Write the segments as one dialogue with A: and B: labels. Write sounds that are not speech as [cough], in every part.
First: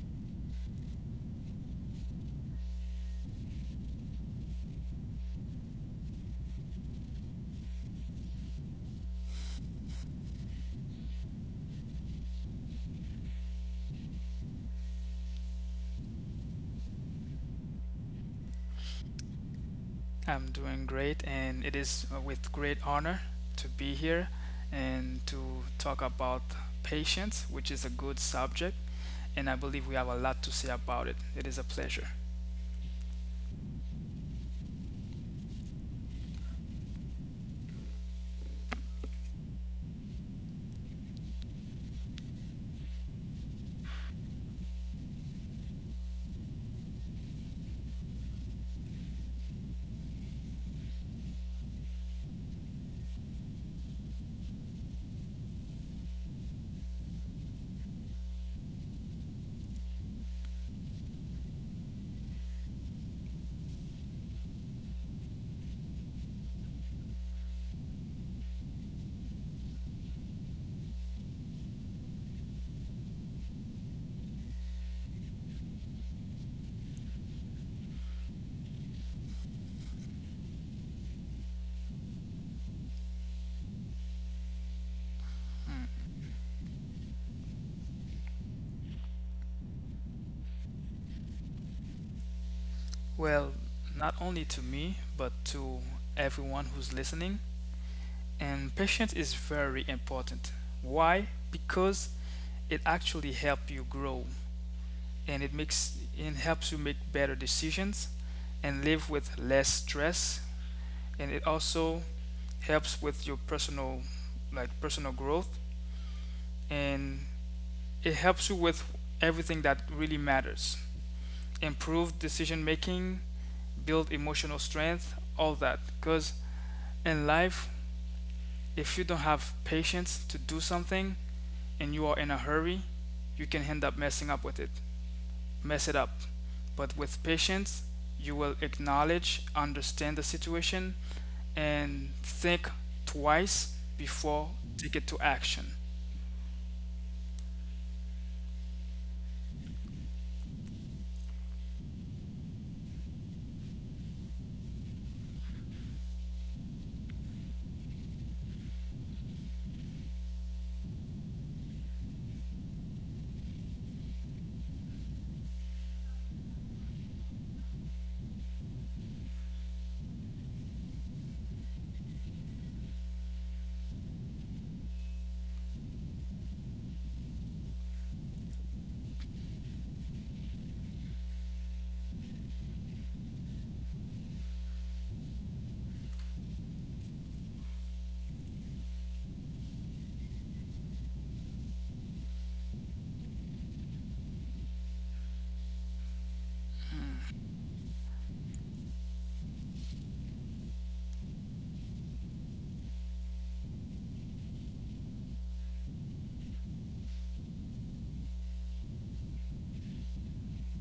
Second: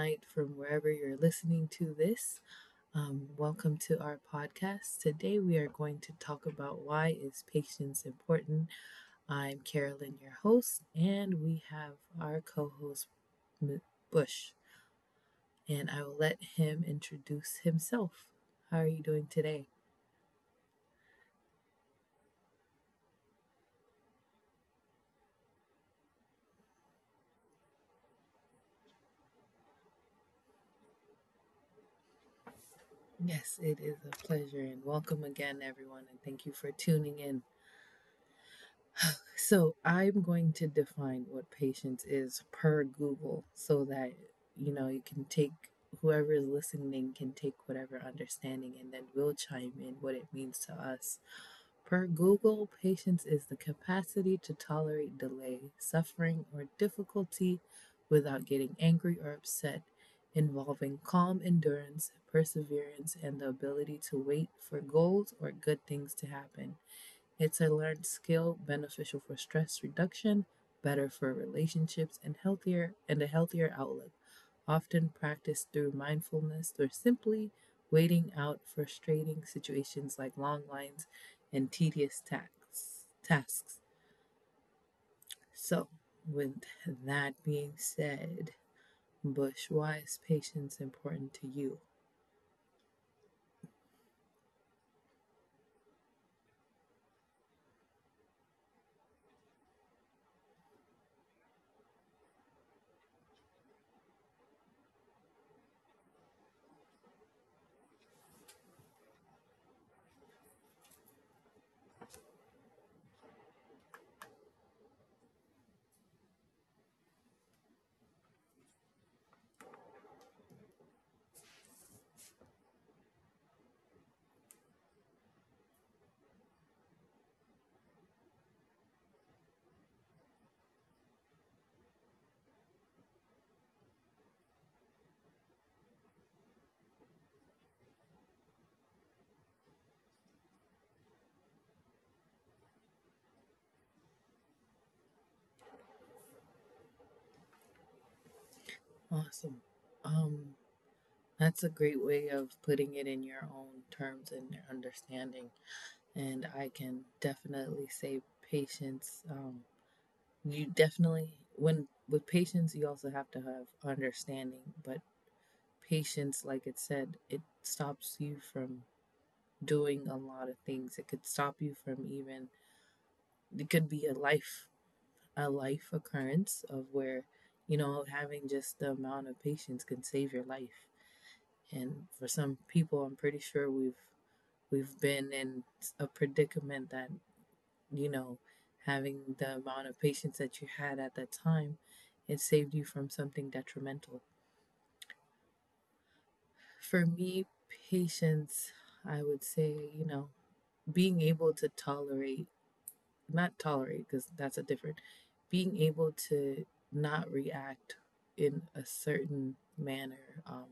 A: night from wherever you're listening to this. Welcome to our podcast. Today we are going to talk about why is patience important. I'm Carolyn, your host, and we have our co-host M- Bush, and I will let him introduce himself. How are you doing today?
B: I'm doing great, and it is with great honor to be here and to talk about patience, which is a good subject, and I believe we have a lot to say about it. It is a pleasure.
A: Yes, it is a pleasure, and welcome again, everyone, and thank you for tuning in. So I'm going to define what patience is per Google so that you know you can take whoever is listening can take whatever understanding and then we'll chime in what it means to us. Per Google, patience is the capacity to tolerate delay, suffering, or difficulty without getting angry or upset, involving calm endurance, perseverance, and the ability to wait for goals or good things to happen. It's a learned skill beneficial for stress reduction, better for relationships, and healthier and a healthier outlook. Often practiced through mindfulness or simply waiting out frustrating situations like long lines and tedious tasks. So, with that being said, Bush, why is patience important to you?
B: Well, not only to me, but to everyone who's listening. And patience is very important. Why? Because it actually helps you grow and it helps you make better decisions and live with less stress, and it also helps with your personal, like personal growth, and it helps you with everything that really matters. Improve decision making, build emotional strength, all that, because in life, if you don't have patience to do something and you are in a hurry, you can end up mess it up. But with patience, you will acknowledge, understand the situation, and think twice before take it to action.
A: Awesome. Um, that's a great way of putting it in your own terms and your understanding. And I can definitely say patience. You definitely, when with patience, you also have to have understanding. But patience, like it said, it stops you from doing a lot of things. It could stop you from even it could be a life occurrence of where you know having just the amount of patience can save your life. And for some people, I'm pretty sure we've been in a predicament that you know having the amount of patience that you had at that time, it saved you from something detrimental. For me, patience, I would say, you know, being able to tolerate, not tolerate, because that's a different, being able to not react in a certain manner,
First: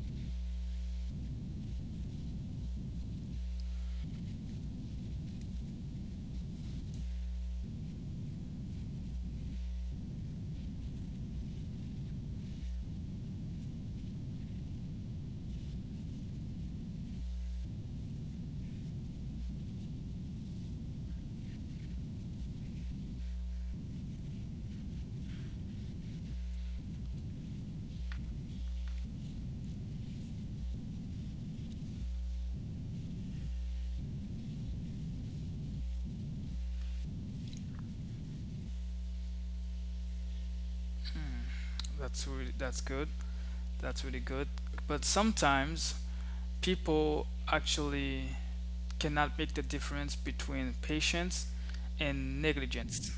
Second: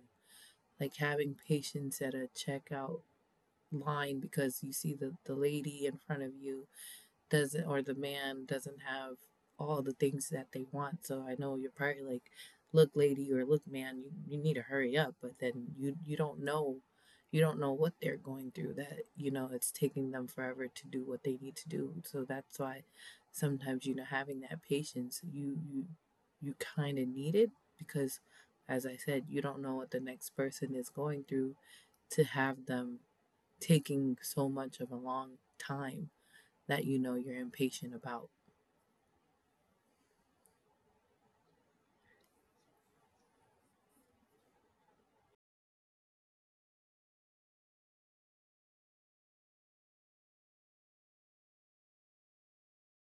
A: like having patience at a checkout line, because you see the lady in front of you doesn't, or the man doesn't have all the things that they want. So I know you're probably like, look, lady, or look, man, you need to hurry up. But then you don't know, you don't know what they're going through. That you know it's taking them forever to do what they need to do. So that's why sometimes you know having that patience, you you kind of need it because, as I said, you don't know what the next person is going through to have them taking so much of a long time that you know you're impatient about.
B: That's good. That's really good. But sometimes people actually cannot make the difference between patience and negligence.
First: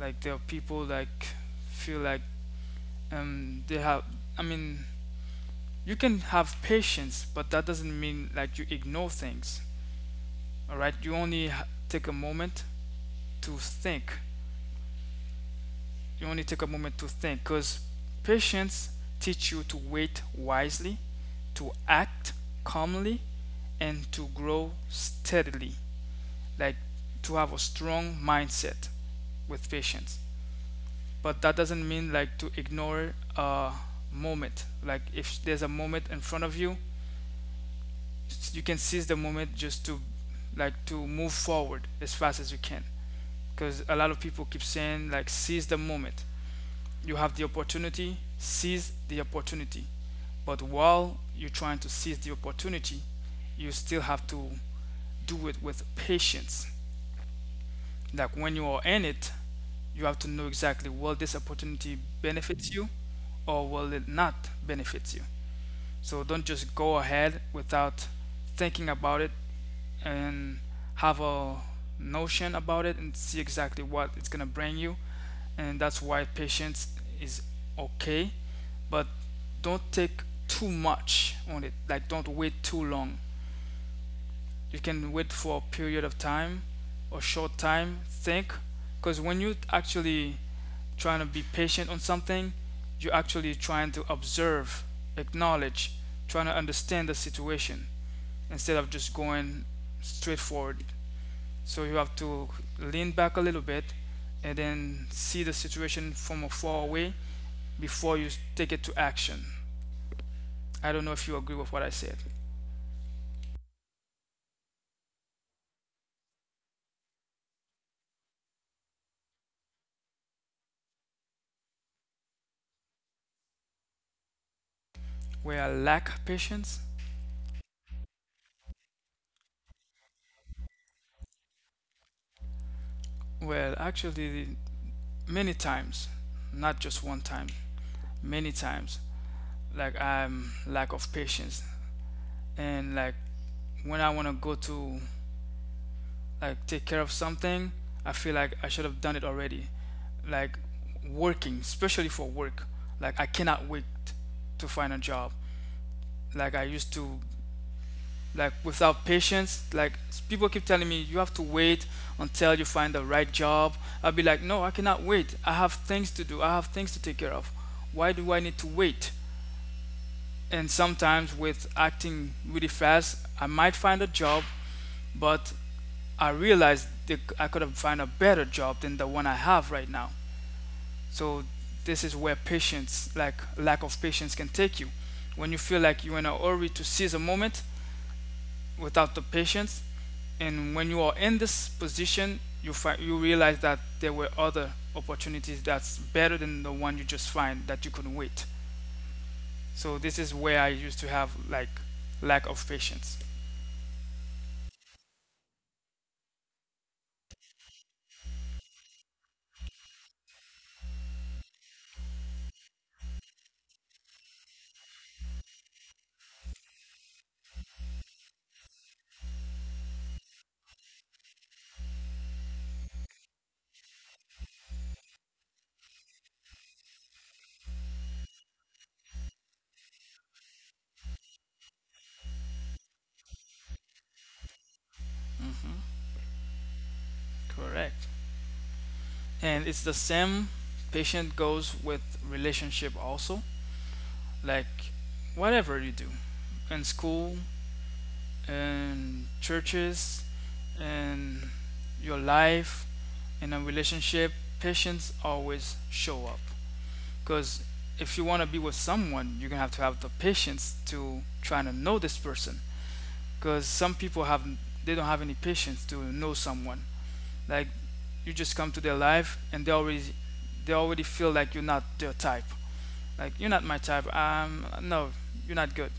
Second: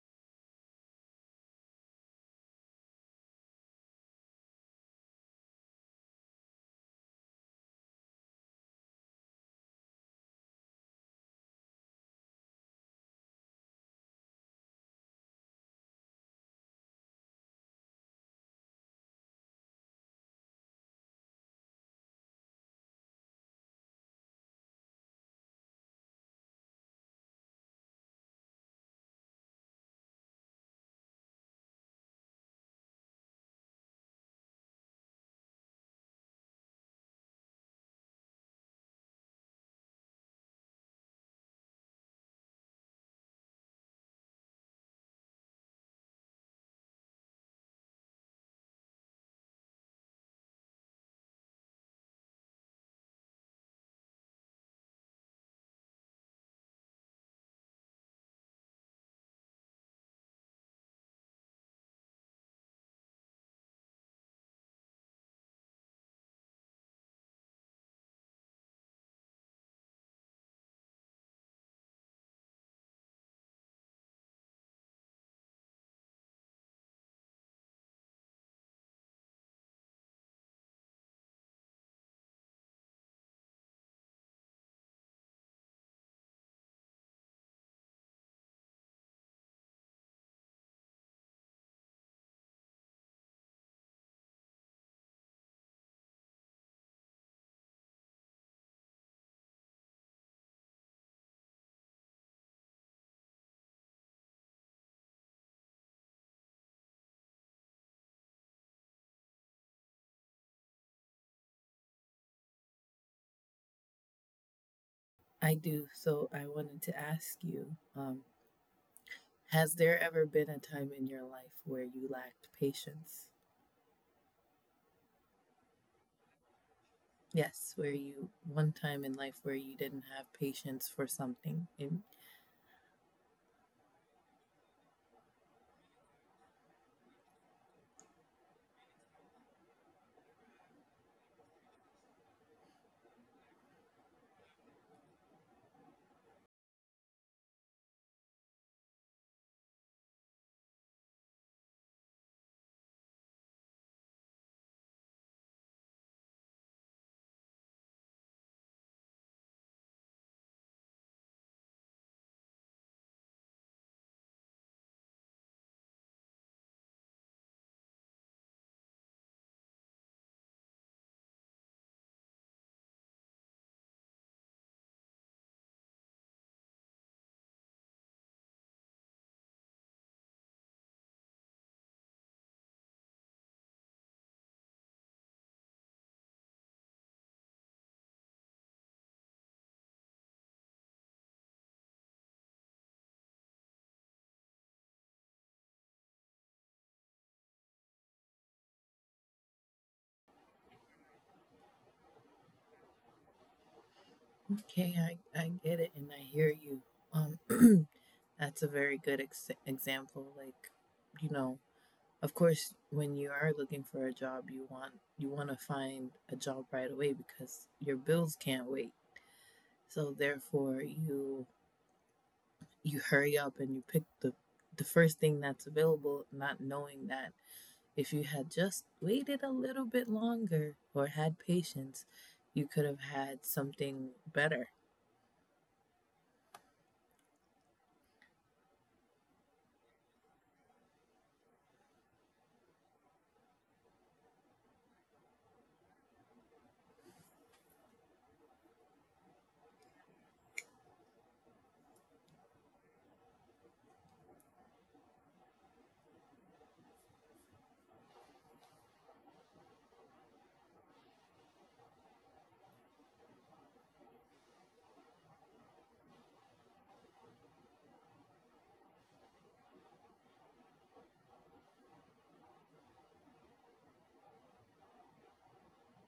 B: Like there are people like feel like they have. I mean, You can have patience, but that doesn't mean like you ignore things. All right, you only take a moment to think. You only take a moment to think because patience teach you to wait wisely, to act calmly, and to grow steadily. Like to have a strong mindset with patience. But that doesn't mean like to ignore a moment. Like if there's a moment in front of you, you can seize the moment, just to like to move forward as fast as you can, because a lot of people keep saying like seize the moment, you have the opportunity, seize the opportunity. But while you're trying to seize the opportunity, you still have to do it with patience. Like when you are in it, you have to know exactly, will this opportunity benefit you or will it not benefit you? So don't just go ahead without thinking about it and have a notion about it and see exactly what it's going to bring you. And that's why patience is okay, but don't take too much on it. Like don't wait too long. You can wait for a period of time or short time, think, because when you actually trying to be patient on something, you're actually trying to observe, acknowledge, trying to understand the situation instead of just going straight forward. So you have to lean back a little bit and then see the situation from a far away before you take it to action. I don't know if you agree with what I said.
A: I do. So I wanted to ask you has there ever been a time in your life where you lacked patience?
B: Where I lack patience?
A: Yes, where you, one time in life where you didn't have patience for something. And,
B: Well, actually many times, not just one time, many times. Like I'm lack of patience, and like when I want to go to like take care of something, I feel like I should have done it already. Like working, especially for work, like I cannot wait to find a job. Like I used to, like without patience, like people keep telling me you have to wait until you find the right job. I'll be like, no, I cannot wait. I have things to do. I have things to take care of. Why do I need to wait? And sometimes with acting really fast I might find a job, but I realized that I could have found a better job than the one I have right now. So this is where patience, like lack of patience, can take you. When you feel like you're in a hurry to seize a moment without the patience, and when you are in this position, you realize that there were other opportunities that's better than the one you just find, that you couldn't wait. So this is where I used to have like lack of patience.
A: okay, I get it and I hear you. Um, [clears throat] that's a very good ex- example. Like, you know, of course when you are looking for a job you want, you want to find a job right away because your bills can't wait. So therefore, you hurry up and you pick the first thing that's available, not knowing that if you had just waited a little bit longer or had patience, you could have had something better.
B: Correct. And it's the same patient goes with relationship also. Like whatever you do in school and churches and your life, in a relationship, patience always show up. Because if you want to be with someone, you're gonna have to have the patience to try to know this person. Because some people have, they don't have any patience to know someone. Like you just come to their life and they already feel like you're not their type. Like you're not my type. No, you're not good.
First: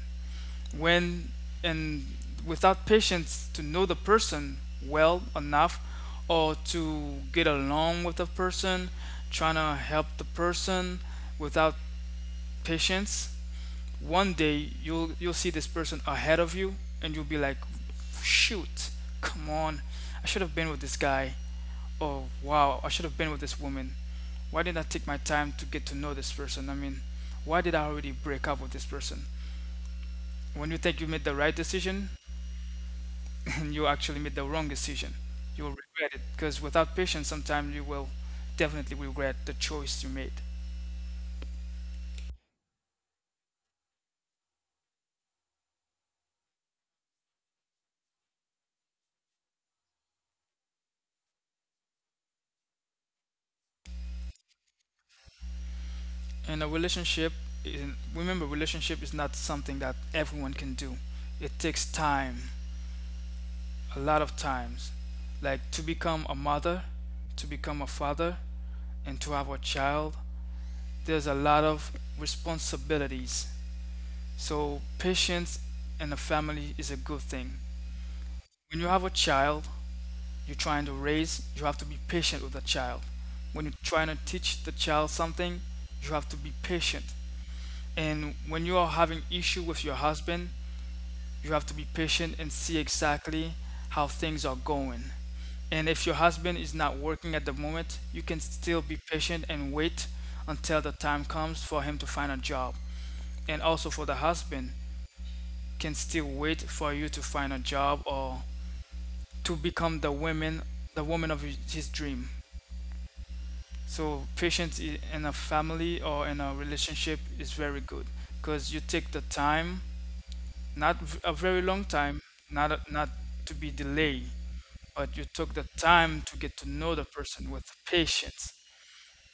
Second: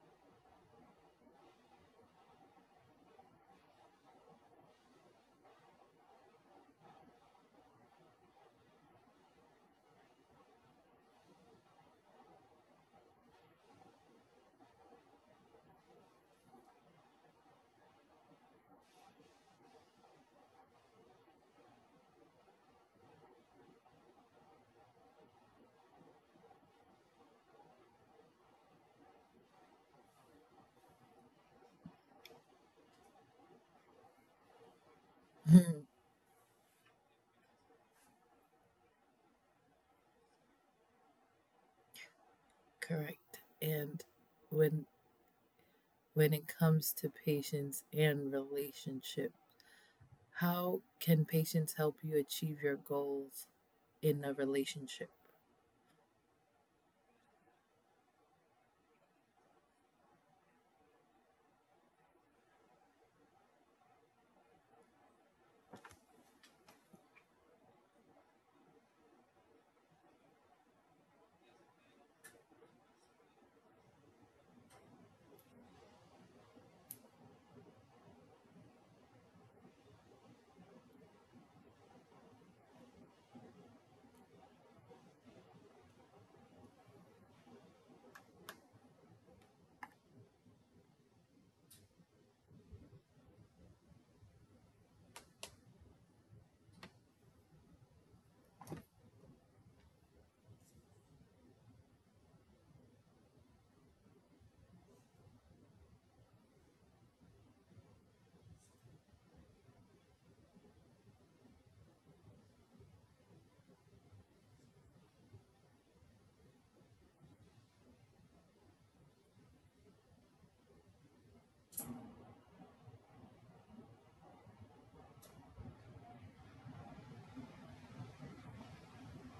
B: When and without patience to know the person well enough or to get along with the person, trying to help the person without patience, one day you'll see this person ahead of you, and you'll be like, shoot, come on, I should have been with this guy. Oh, wow, I should have been with this woman. Why didn't I take my time to get to know this person? Why did I already break up with this person? When you think you made the right decision [laughs] and you actually made the wrong decision, you will
A: [laughs]
B: regret it, because without patience, sometimes you will definitely regret the choice you made.
A: Correct. And when when it comes to patience and relationship, how can patience help you achieve your goals in a relationship?
B: And a relationship, remember, relationship is not something that everyone can do, it takes time. A lot of times, like to become a mother, to become a father, and to have a child, there's a lot of responsibilities. So patience in a family is a good thing. When you have a child you're trying to raise, you have to be patient with the child. When you're trying to teach the child something, you have to be patient. And when you are having issue with your husband, you have to be patient and see exactly how things are going. And if your husband is not working at the moment, you can still be patient and wait until the time comes for him to find a job. And also for the husband, can still wait for you to find a job or to become the woman of his dream. So patience in a family or in a relationship is very good, because you take the time. Not a very long time, not to be delayed, but you took the time to get to know the person with patience,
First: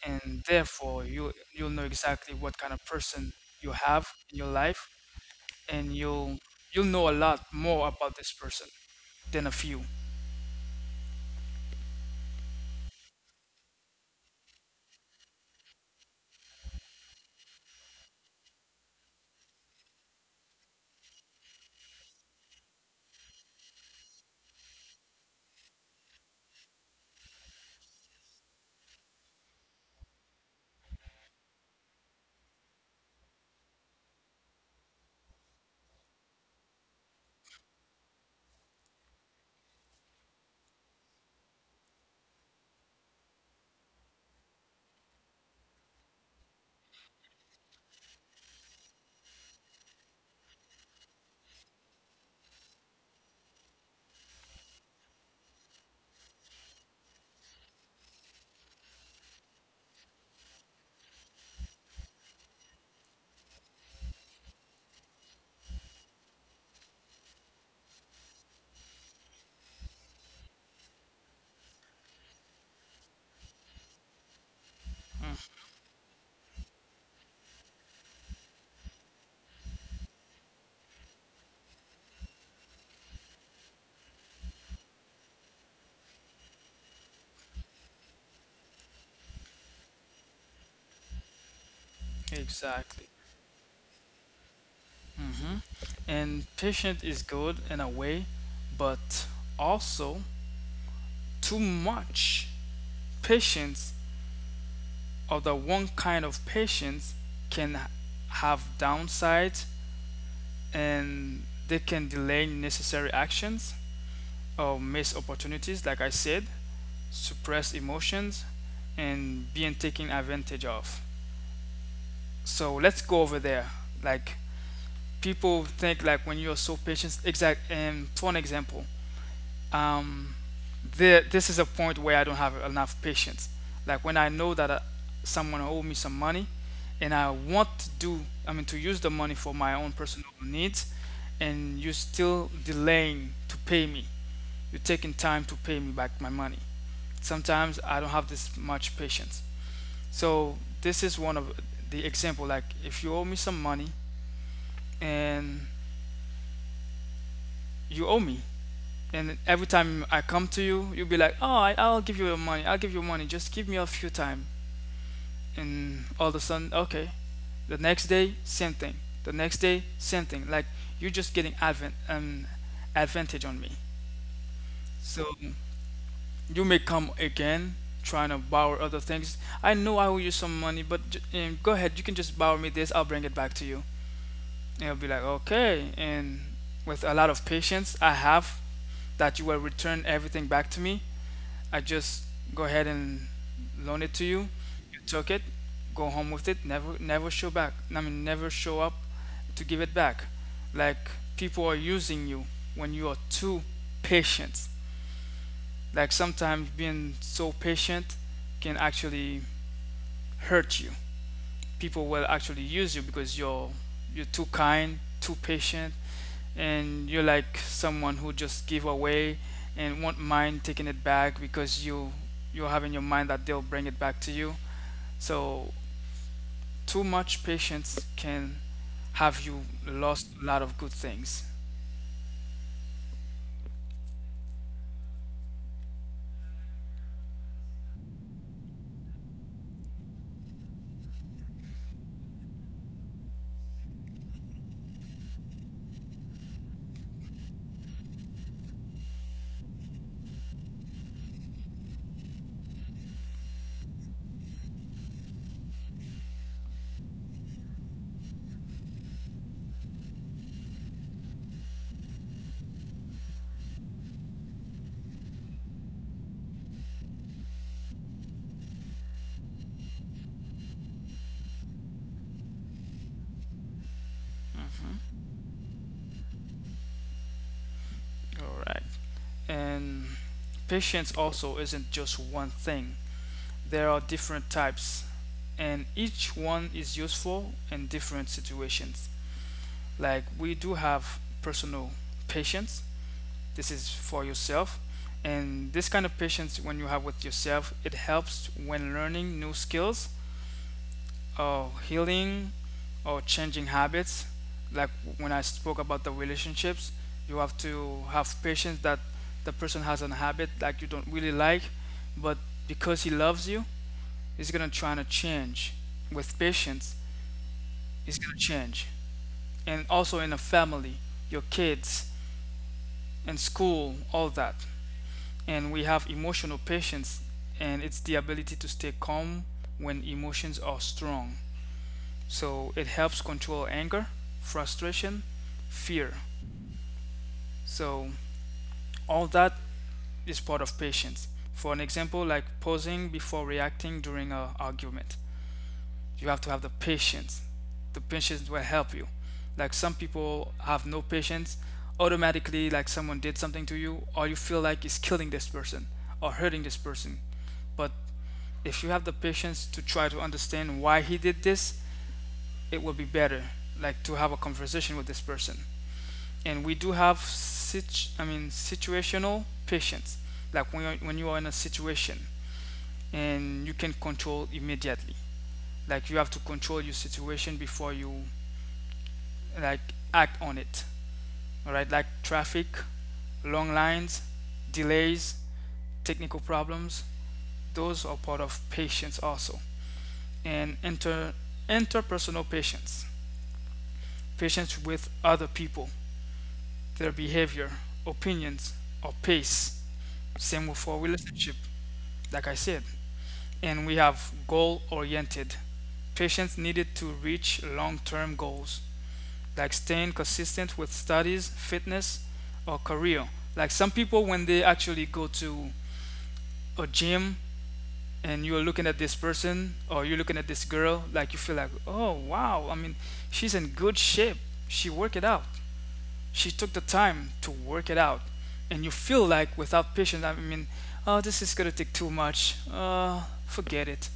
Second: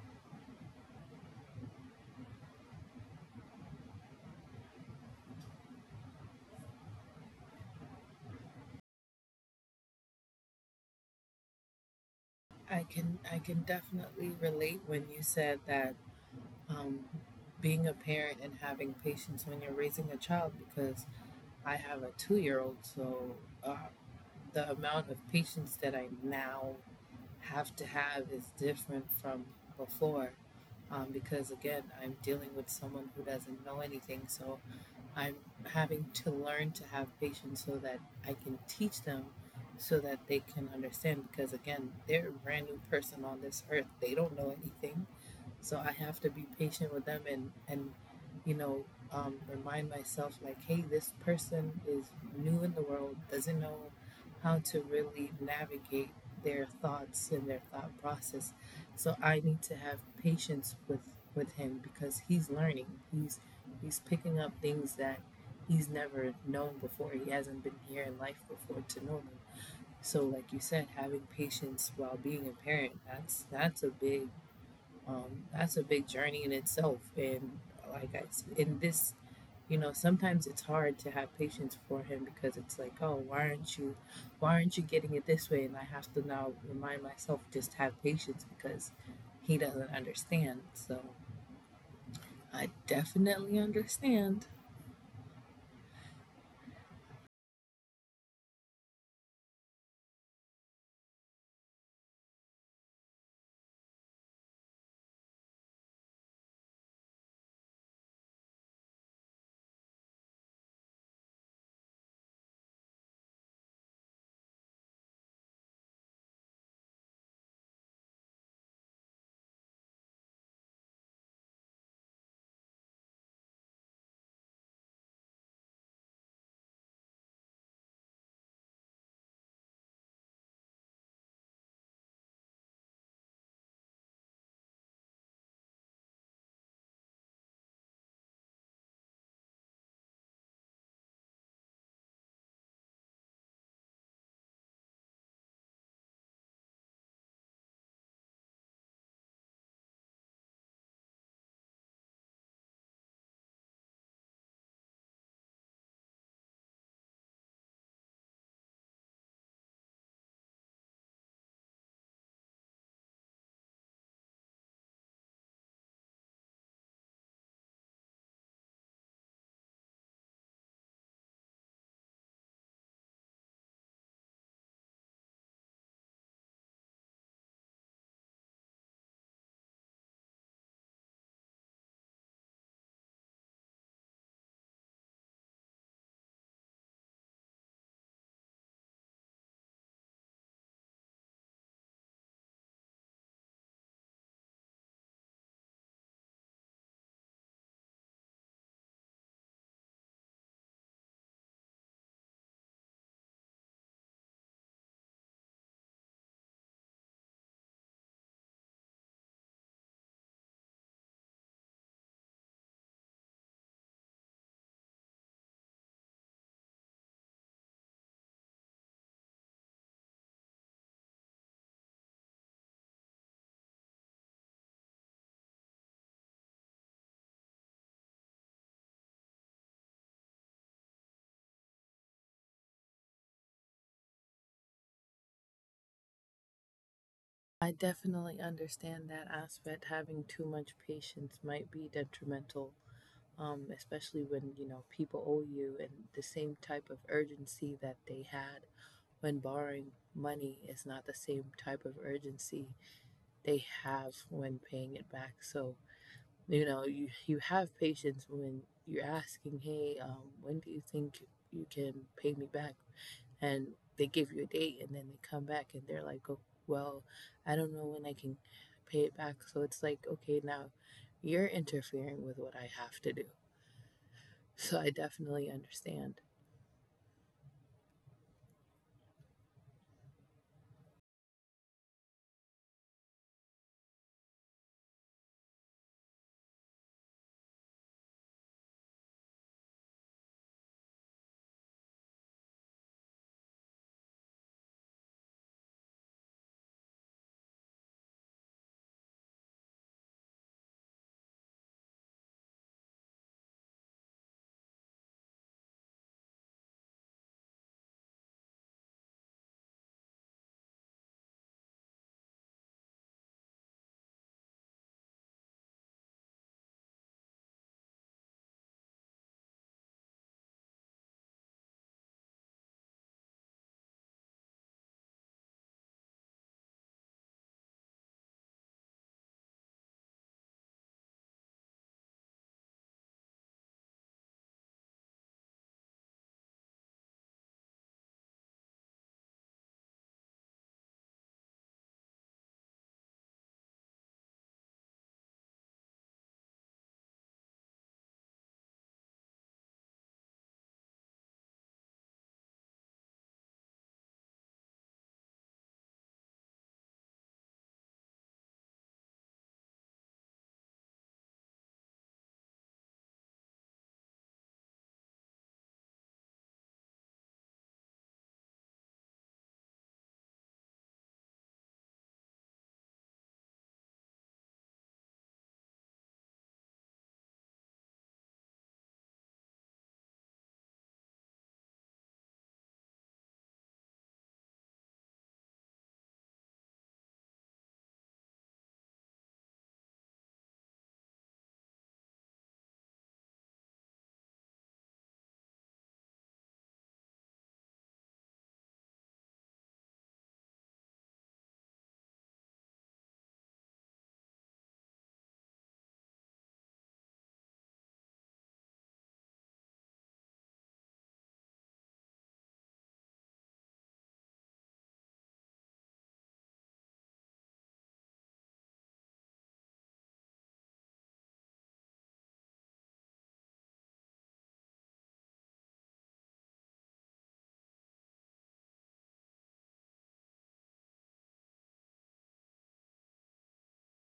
B: and therefore you'll know exactly what kind of person you have in your life, and you'll know a lot more about this person than a few.
A: I can definitely relate when you said that um, being a parent and having patience when you're raising a child because I have a 2 year old. So uh, the amount of patience that I now have to have is different from before. Because again, I'm dealing with someone who doesn't know anything. So I'm having to learn to have patience so that I can teach them so that they can understand. Because again, they're a brand new person on this earth, they don't know anything. So I have to be patient with them and you know remind myself like, hey, this person is new in the world, doesn't know how to really navigate their thoughts and their thought process. So I need to have patience with him because he's learning. He's he's picking up things that he's never known before. He hasn't been here in life before to know them. So like you said, having patience while being a parent, that's a big, that's a big journey in itself. And like I, s- in this, you know, sometimes it's hard to have patience for him because it's like, oh, why aren't you getting it this way? And I have to now remind myself just to have patience because he doesn't understand. So I
B: Exactly.
A: definitely understand.
B: And patient is good in a way, but also too much patience, other one kind of patients, can have downsides, and they can delay necessary actions or miss opportunities, like I said, suppress emotions, and being taken advantage of. So let's go over there. Like people think like when you're so patient, exact. And for an example, um, this is a point where I don't have enough patience. Like when I know that someone owe me some money, and I want to to use the money for my own personal needs, and you're still delaying to pay me. You're taking time to pay me back my money. Sometimes I don't have this much patience. So this is one of the example. Like if you owe me some money and you owe me, and every time I come to you, you'll be like, "Oh, I'll give you money. I'll give you money. Just give me a few time." And all of a sudden, okay. The next day, same thing. The next day, same thing. Like you're just getting advent advantage on me. So you may come again trying to borrow other things. I know I owe you some money, but go ahead. You can just borrow me this. I'll bring it back to you. And I'll be like, okay. And with a lot of patience I have, that you will return everything back to me. I just go ahead and loan it to you. You took it, go home with it, never never show back. I mean never show up to give it back. Like people are using you when you are too patient. Like sometimes being so patient can actually hurt you. People will actually use you because you're too kind, too patient, and you're like someone who just give away and won't mind taking it back because you have in your mind that they'll bring it back to you. So too much patience can have you lost a lot of good things.
A: I definitely understand that aspect. Having too much patience might be detrimental, especially when you know people owe you, and the same type of urgency that they had when borrowing money is not the same type of urgency they have when paying it back. So you know you you have patience when you're asking, hey, when do you think you can pay me back, and they give you a date and then they come back and they're like, oh, well, I don't know when I can pay it back. So it's like, okay, now you're interfering with what I have to do. [laughs] So I
B: Mhm.
A: definitely understand.
B: All right. And patience also isn't just one thing. There are different types, and each one is useful in different situations. Like we do have personal patience. This is for yourself. And this kind of patience, when you have with yourself, it helps when learning new skills or healing or changing habits. Like when I spoke about the relationships, you have to have patience that the person has a habit that you don't really like, but because he loves you, he's gonna try to change. With patience, he's gonna change. And also in a family, your kids, in school, all that. And we have emotional patience, and it's the ability to stay calm when emotions are strong, so it helps control anger, frustration, fear. So all that is part of patience. For an example, like pausing before reacting during an argument, you have to have the patience. The patience will help you. Like some people have no patience. Automatically, like someone did something to you, or you feel like is killing this person or hurting this person. But if you have the patience to try to understand why he did this, it will be better, like to have a conversation with this person. And we do have situational patience, like when you are in a situation and you can control immediately. Like you have to control your situation before you like act on it. All right, like traffic, long lines, delays, technical problems, those are part of patience also. And interpersonal patience, patience with other people, their behavior, opinions, or pace. Same with our relationship, like I said. And we have goal oriented, patience needed to reach long term goals, like staying consistent with studies, fitness, or career. Like some people, when they actually go to a gym and you're looking at this person or you're looking at this girl, like you feel like, oh wow, she's in good shape, she worked it out, she took the time to work it out. And you feel like without patience, oh, this is going to take too much, forget it.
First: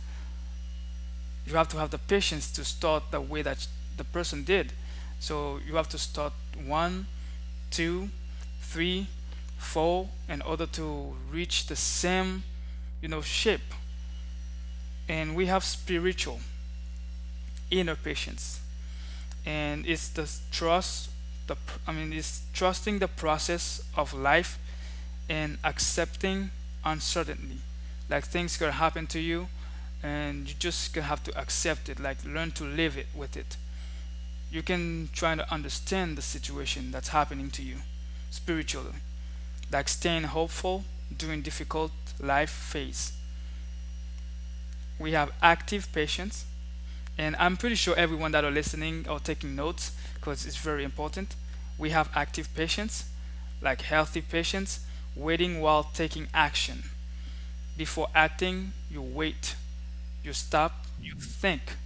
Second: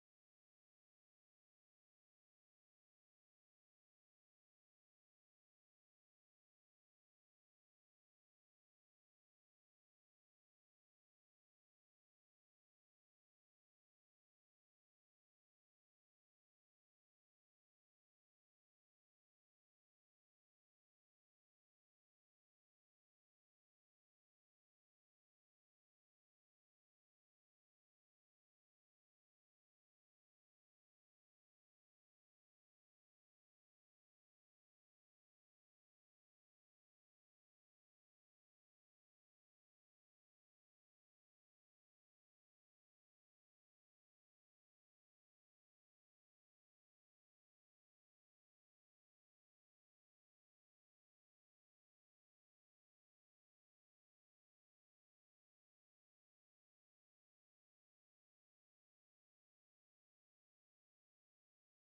B: You have to have the patience to start the way that the person did. So you have to start one, two, three, four in order to reach the same, you know, shape. And we have spiritual inner patience, and it's the trust, the it's trusting the process of life and accepting uncertainty. Like things could happen to you, and you just going have to accept it, like learn to live it with it. You can try to understand the situation that's happening to you spiritually, like staying hopeful during difficult life phase. We have active patience. And I'm pretty sure everyone that are listening or taking notes, because it's very important. We have active patients, like healthy patients, waiting while taking action. Before acting, you wait, you stop, you think,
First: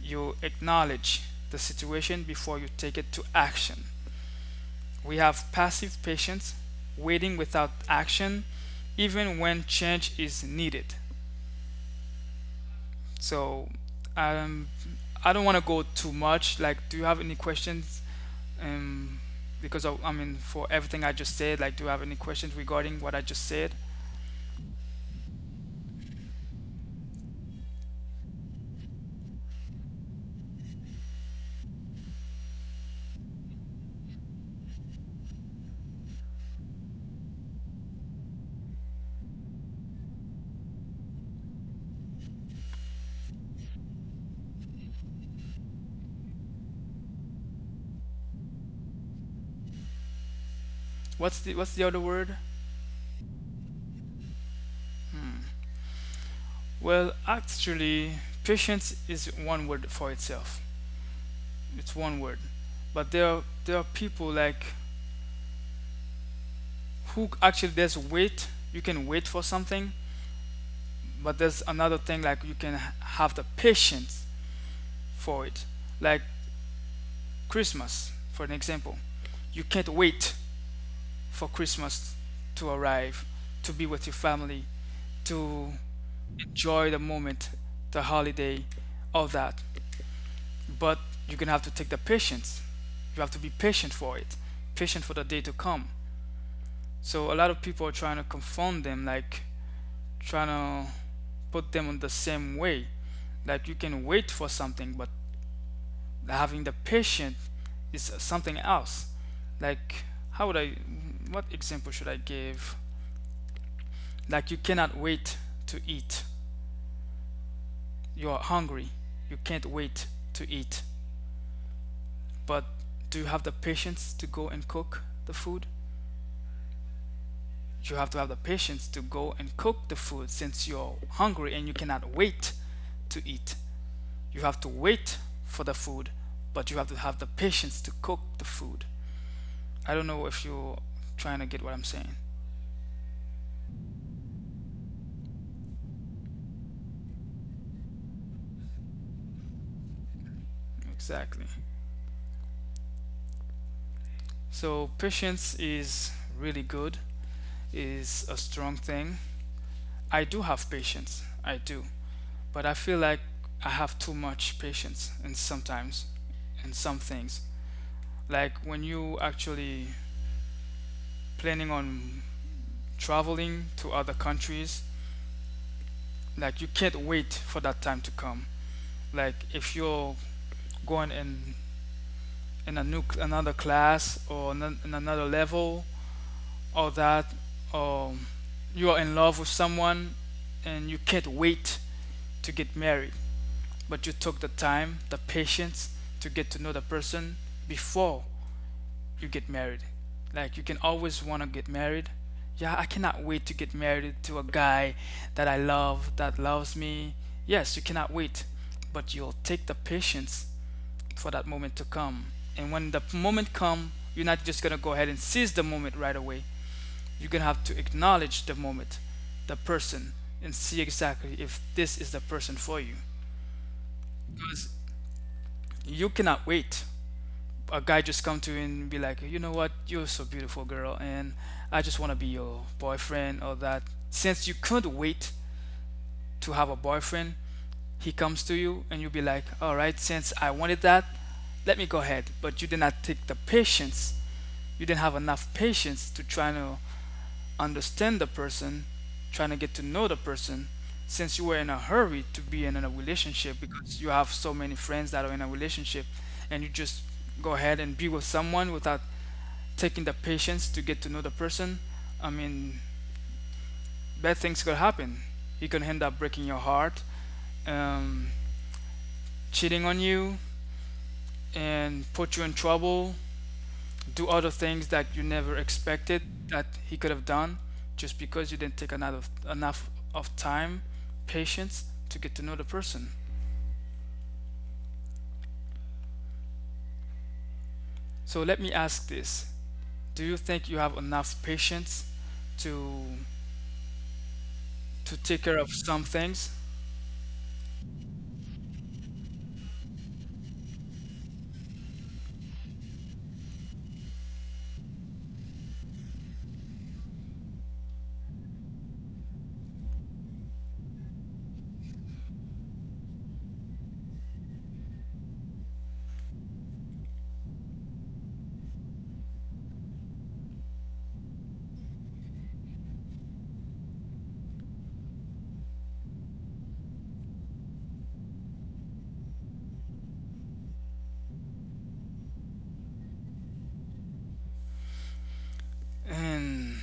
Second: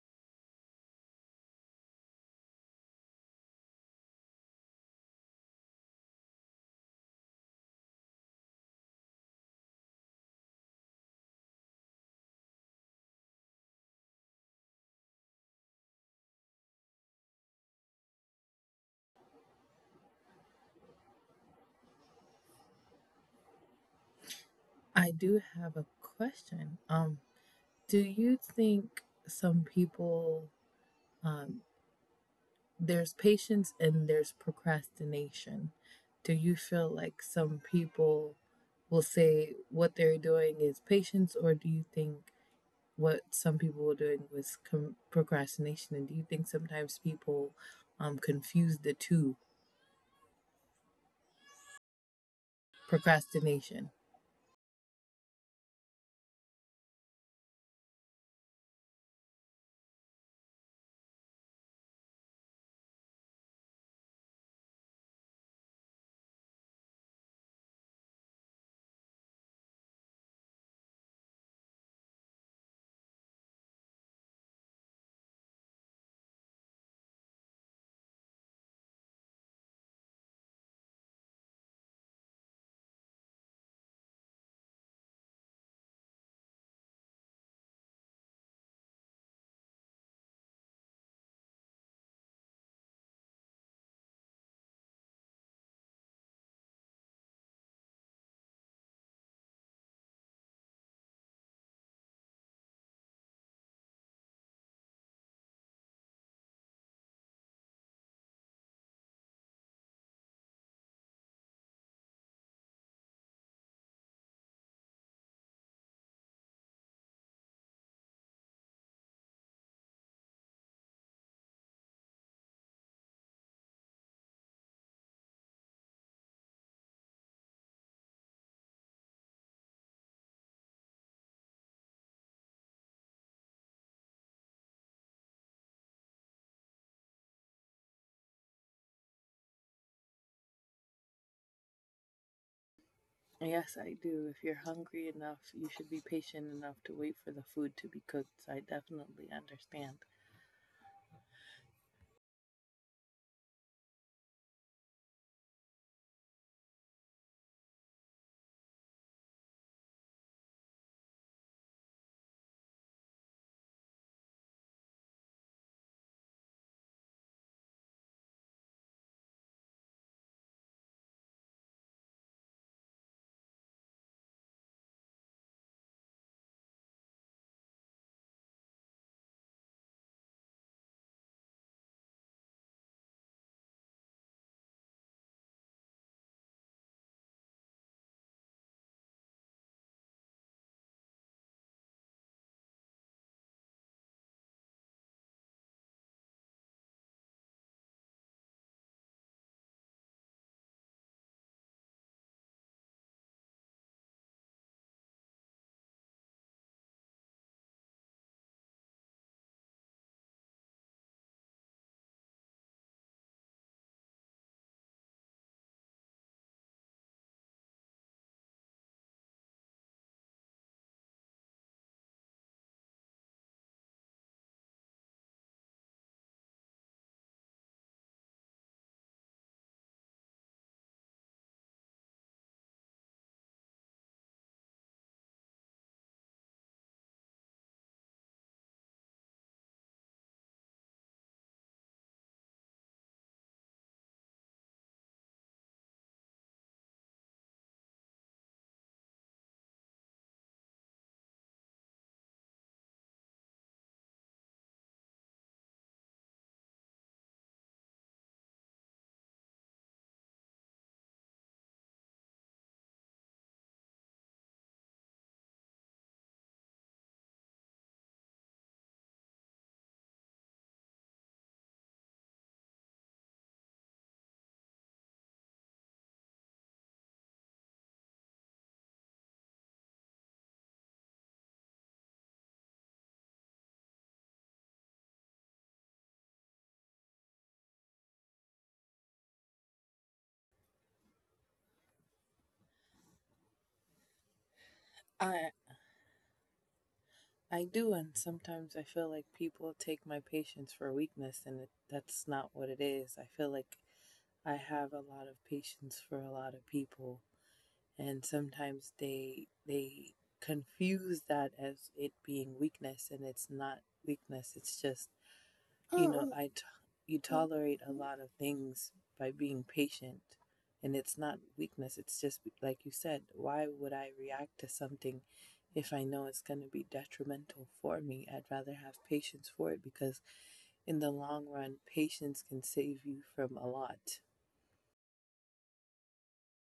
B: you acknowledge the situation before you take it to action. We have passive patients, waiting without action, even when change is needed. So um, I don't want to go too much. Like, do you have any questions, um, because of, for everything I just said. Like, do you have any questions regarding what I just said?
A: I do have a question. Do you think some people, um, there's patience and there's procrastination. Do you feel like some people will say what they're doing is patience, or do you think what some people were doing was com- procrastination? And do you think sometimes people confuse the two,
B: What's the other word?
A: procrastination?
B: Well, actually, patience is one word for itself. It's one word, but there are people like who actually there's wait. You can wait for something, but there's another thing like you can have the patience for it. Like Christmas, for an example, you can't wait for Christmas to arrive, to be with your family, to enjoy the moment, the holiday, all that. But you're gonna have to take the patience. You have to be patient for it, patient for the day to come. So a lot of people are trying to confound them, like trying to put them on the same way. Like you can wait for something, but having the patience is something else. Like how would I? What example should I give? Like you cannot wait to eat. You are hungry. You can't wait to eat. But do you have the patience to go and cook the food? You have to have the patience to go and cook the food since you're hungry and you cannot wait to eat. You have to wait for the food, but you have to have the patience to cook the food. I don't know if you're trying to get what I'm saying.
A: Yes, I do. If you're hungry enough, you should be patient enough to wait for the food to be cooked. So I definitely understand.
B: Exactly. So patience is really good, is a strong thing. I do have patience. I do. But I feel like I have too much patience and sometimes in some things. Like when you actually planning on traveling to other countries, like you can't wait for that time to come. Like if you're going in a new another class or in another level or that, or you are in love with someone and you can't wait to get married, but you took the time, the patience to get to know the person before you get married. Like you can always want to get married. Yeah, I cannot wait to get married to a guy that I love, that loves me. Yes, you cannot wait, but you'll take the patience for that moment to come. And when the moment comes, you're not just gonna go ahead and seize the moment right away. You're gonna have to acknowledge the moment, the person, and see exactly if this is the person for you. Because you cannot wait a guy just come to you and be like, you know what, you're so beautiful, girl, and I just want to be your boyfriend or that. Since you couldn't wait to have a boyfriend, he comes to you and you'll be like, all right, since I wanted that, let me go ahead. But you did not take the patience. You didn't have enough patience to try to understand the person, trying to get to know the person. Since you were in a hurry to be in a relationship because you have so many friends that are in a relationship, and you just go ahead and be with someone without taking the patience to get to know the person, I mean, bad things could happen. He could end up breaking your heart, um, cheating on you, and put you in trouble, do other things that you never expected that he could have done just because you didn't take enough of time, patience to get to know the person. So let me ask this. Do you think you have enough patience to to
A: I
B: take care of some things?
A: I do, and sometimes I feel like people take my patience for weakness, and it, that's not what it is. I feel like I have a lot of patience for a lot of people, and sometimes they confuse that as it being weakness, and it's not weakness. It's just you know you tolerate a lot of things by being patient, and it's not weakness. It's just like you said, why would I react to something if I know it's going to be detrimental for me? I'd rather have patience for it because in the long run, patience can save you from a lot.
B: And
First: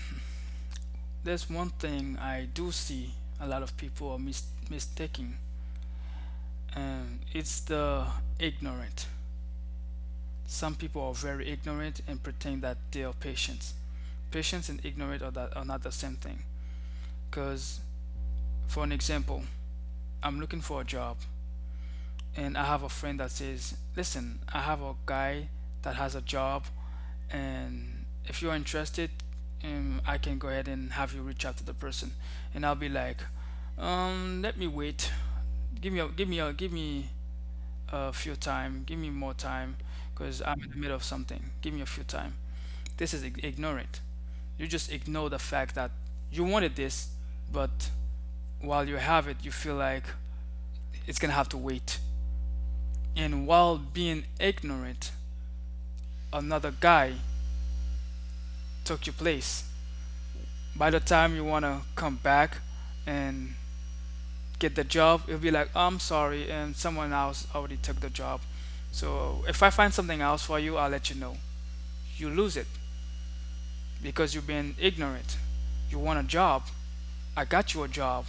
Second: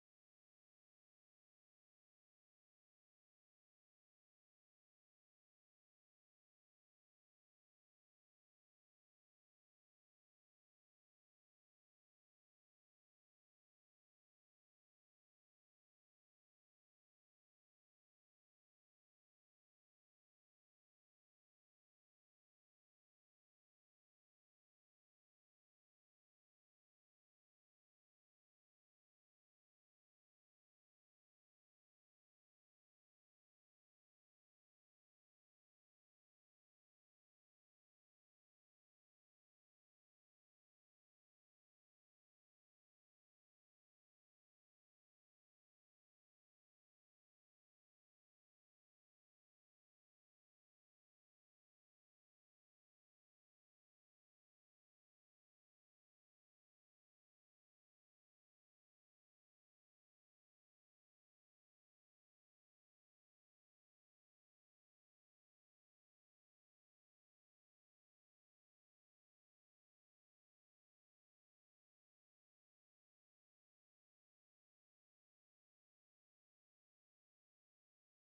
B: there's one thing I do see a lot of people are mistaking, and it's the ignorant. Some people are very ignorant and pretend that they are patients. Patients and ignorant are, that, are not the same thing. Because, for an example, I'm looking for a job, and I have a friend that says, listen, I have a guy that has a job, and if you're interested, I can go ahead and have you reach out to the person. And I'll be like, let me wait, give me a few time. Give me more time, because I'm in the middle of something. Give me a few time. This is ignorant. You just ignore the fact that you wanted this, but while you have it, you feel like it's gonna have to wait. And while being ignorant, another guy took your place. By the time you wanna come back and get the job, it'll be like, oh, I'm sorry, and someone else already took the job. So if I find something else for you, I'll let you know. You lose it because you've been ignorant. You want a job. I got you a job.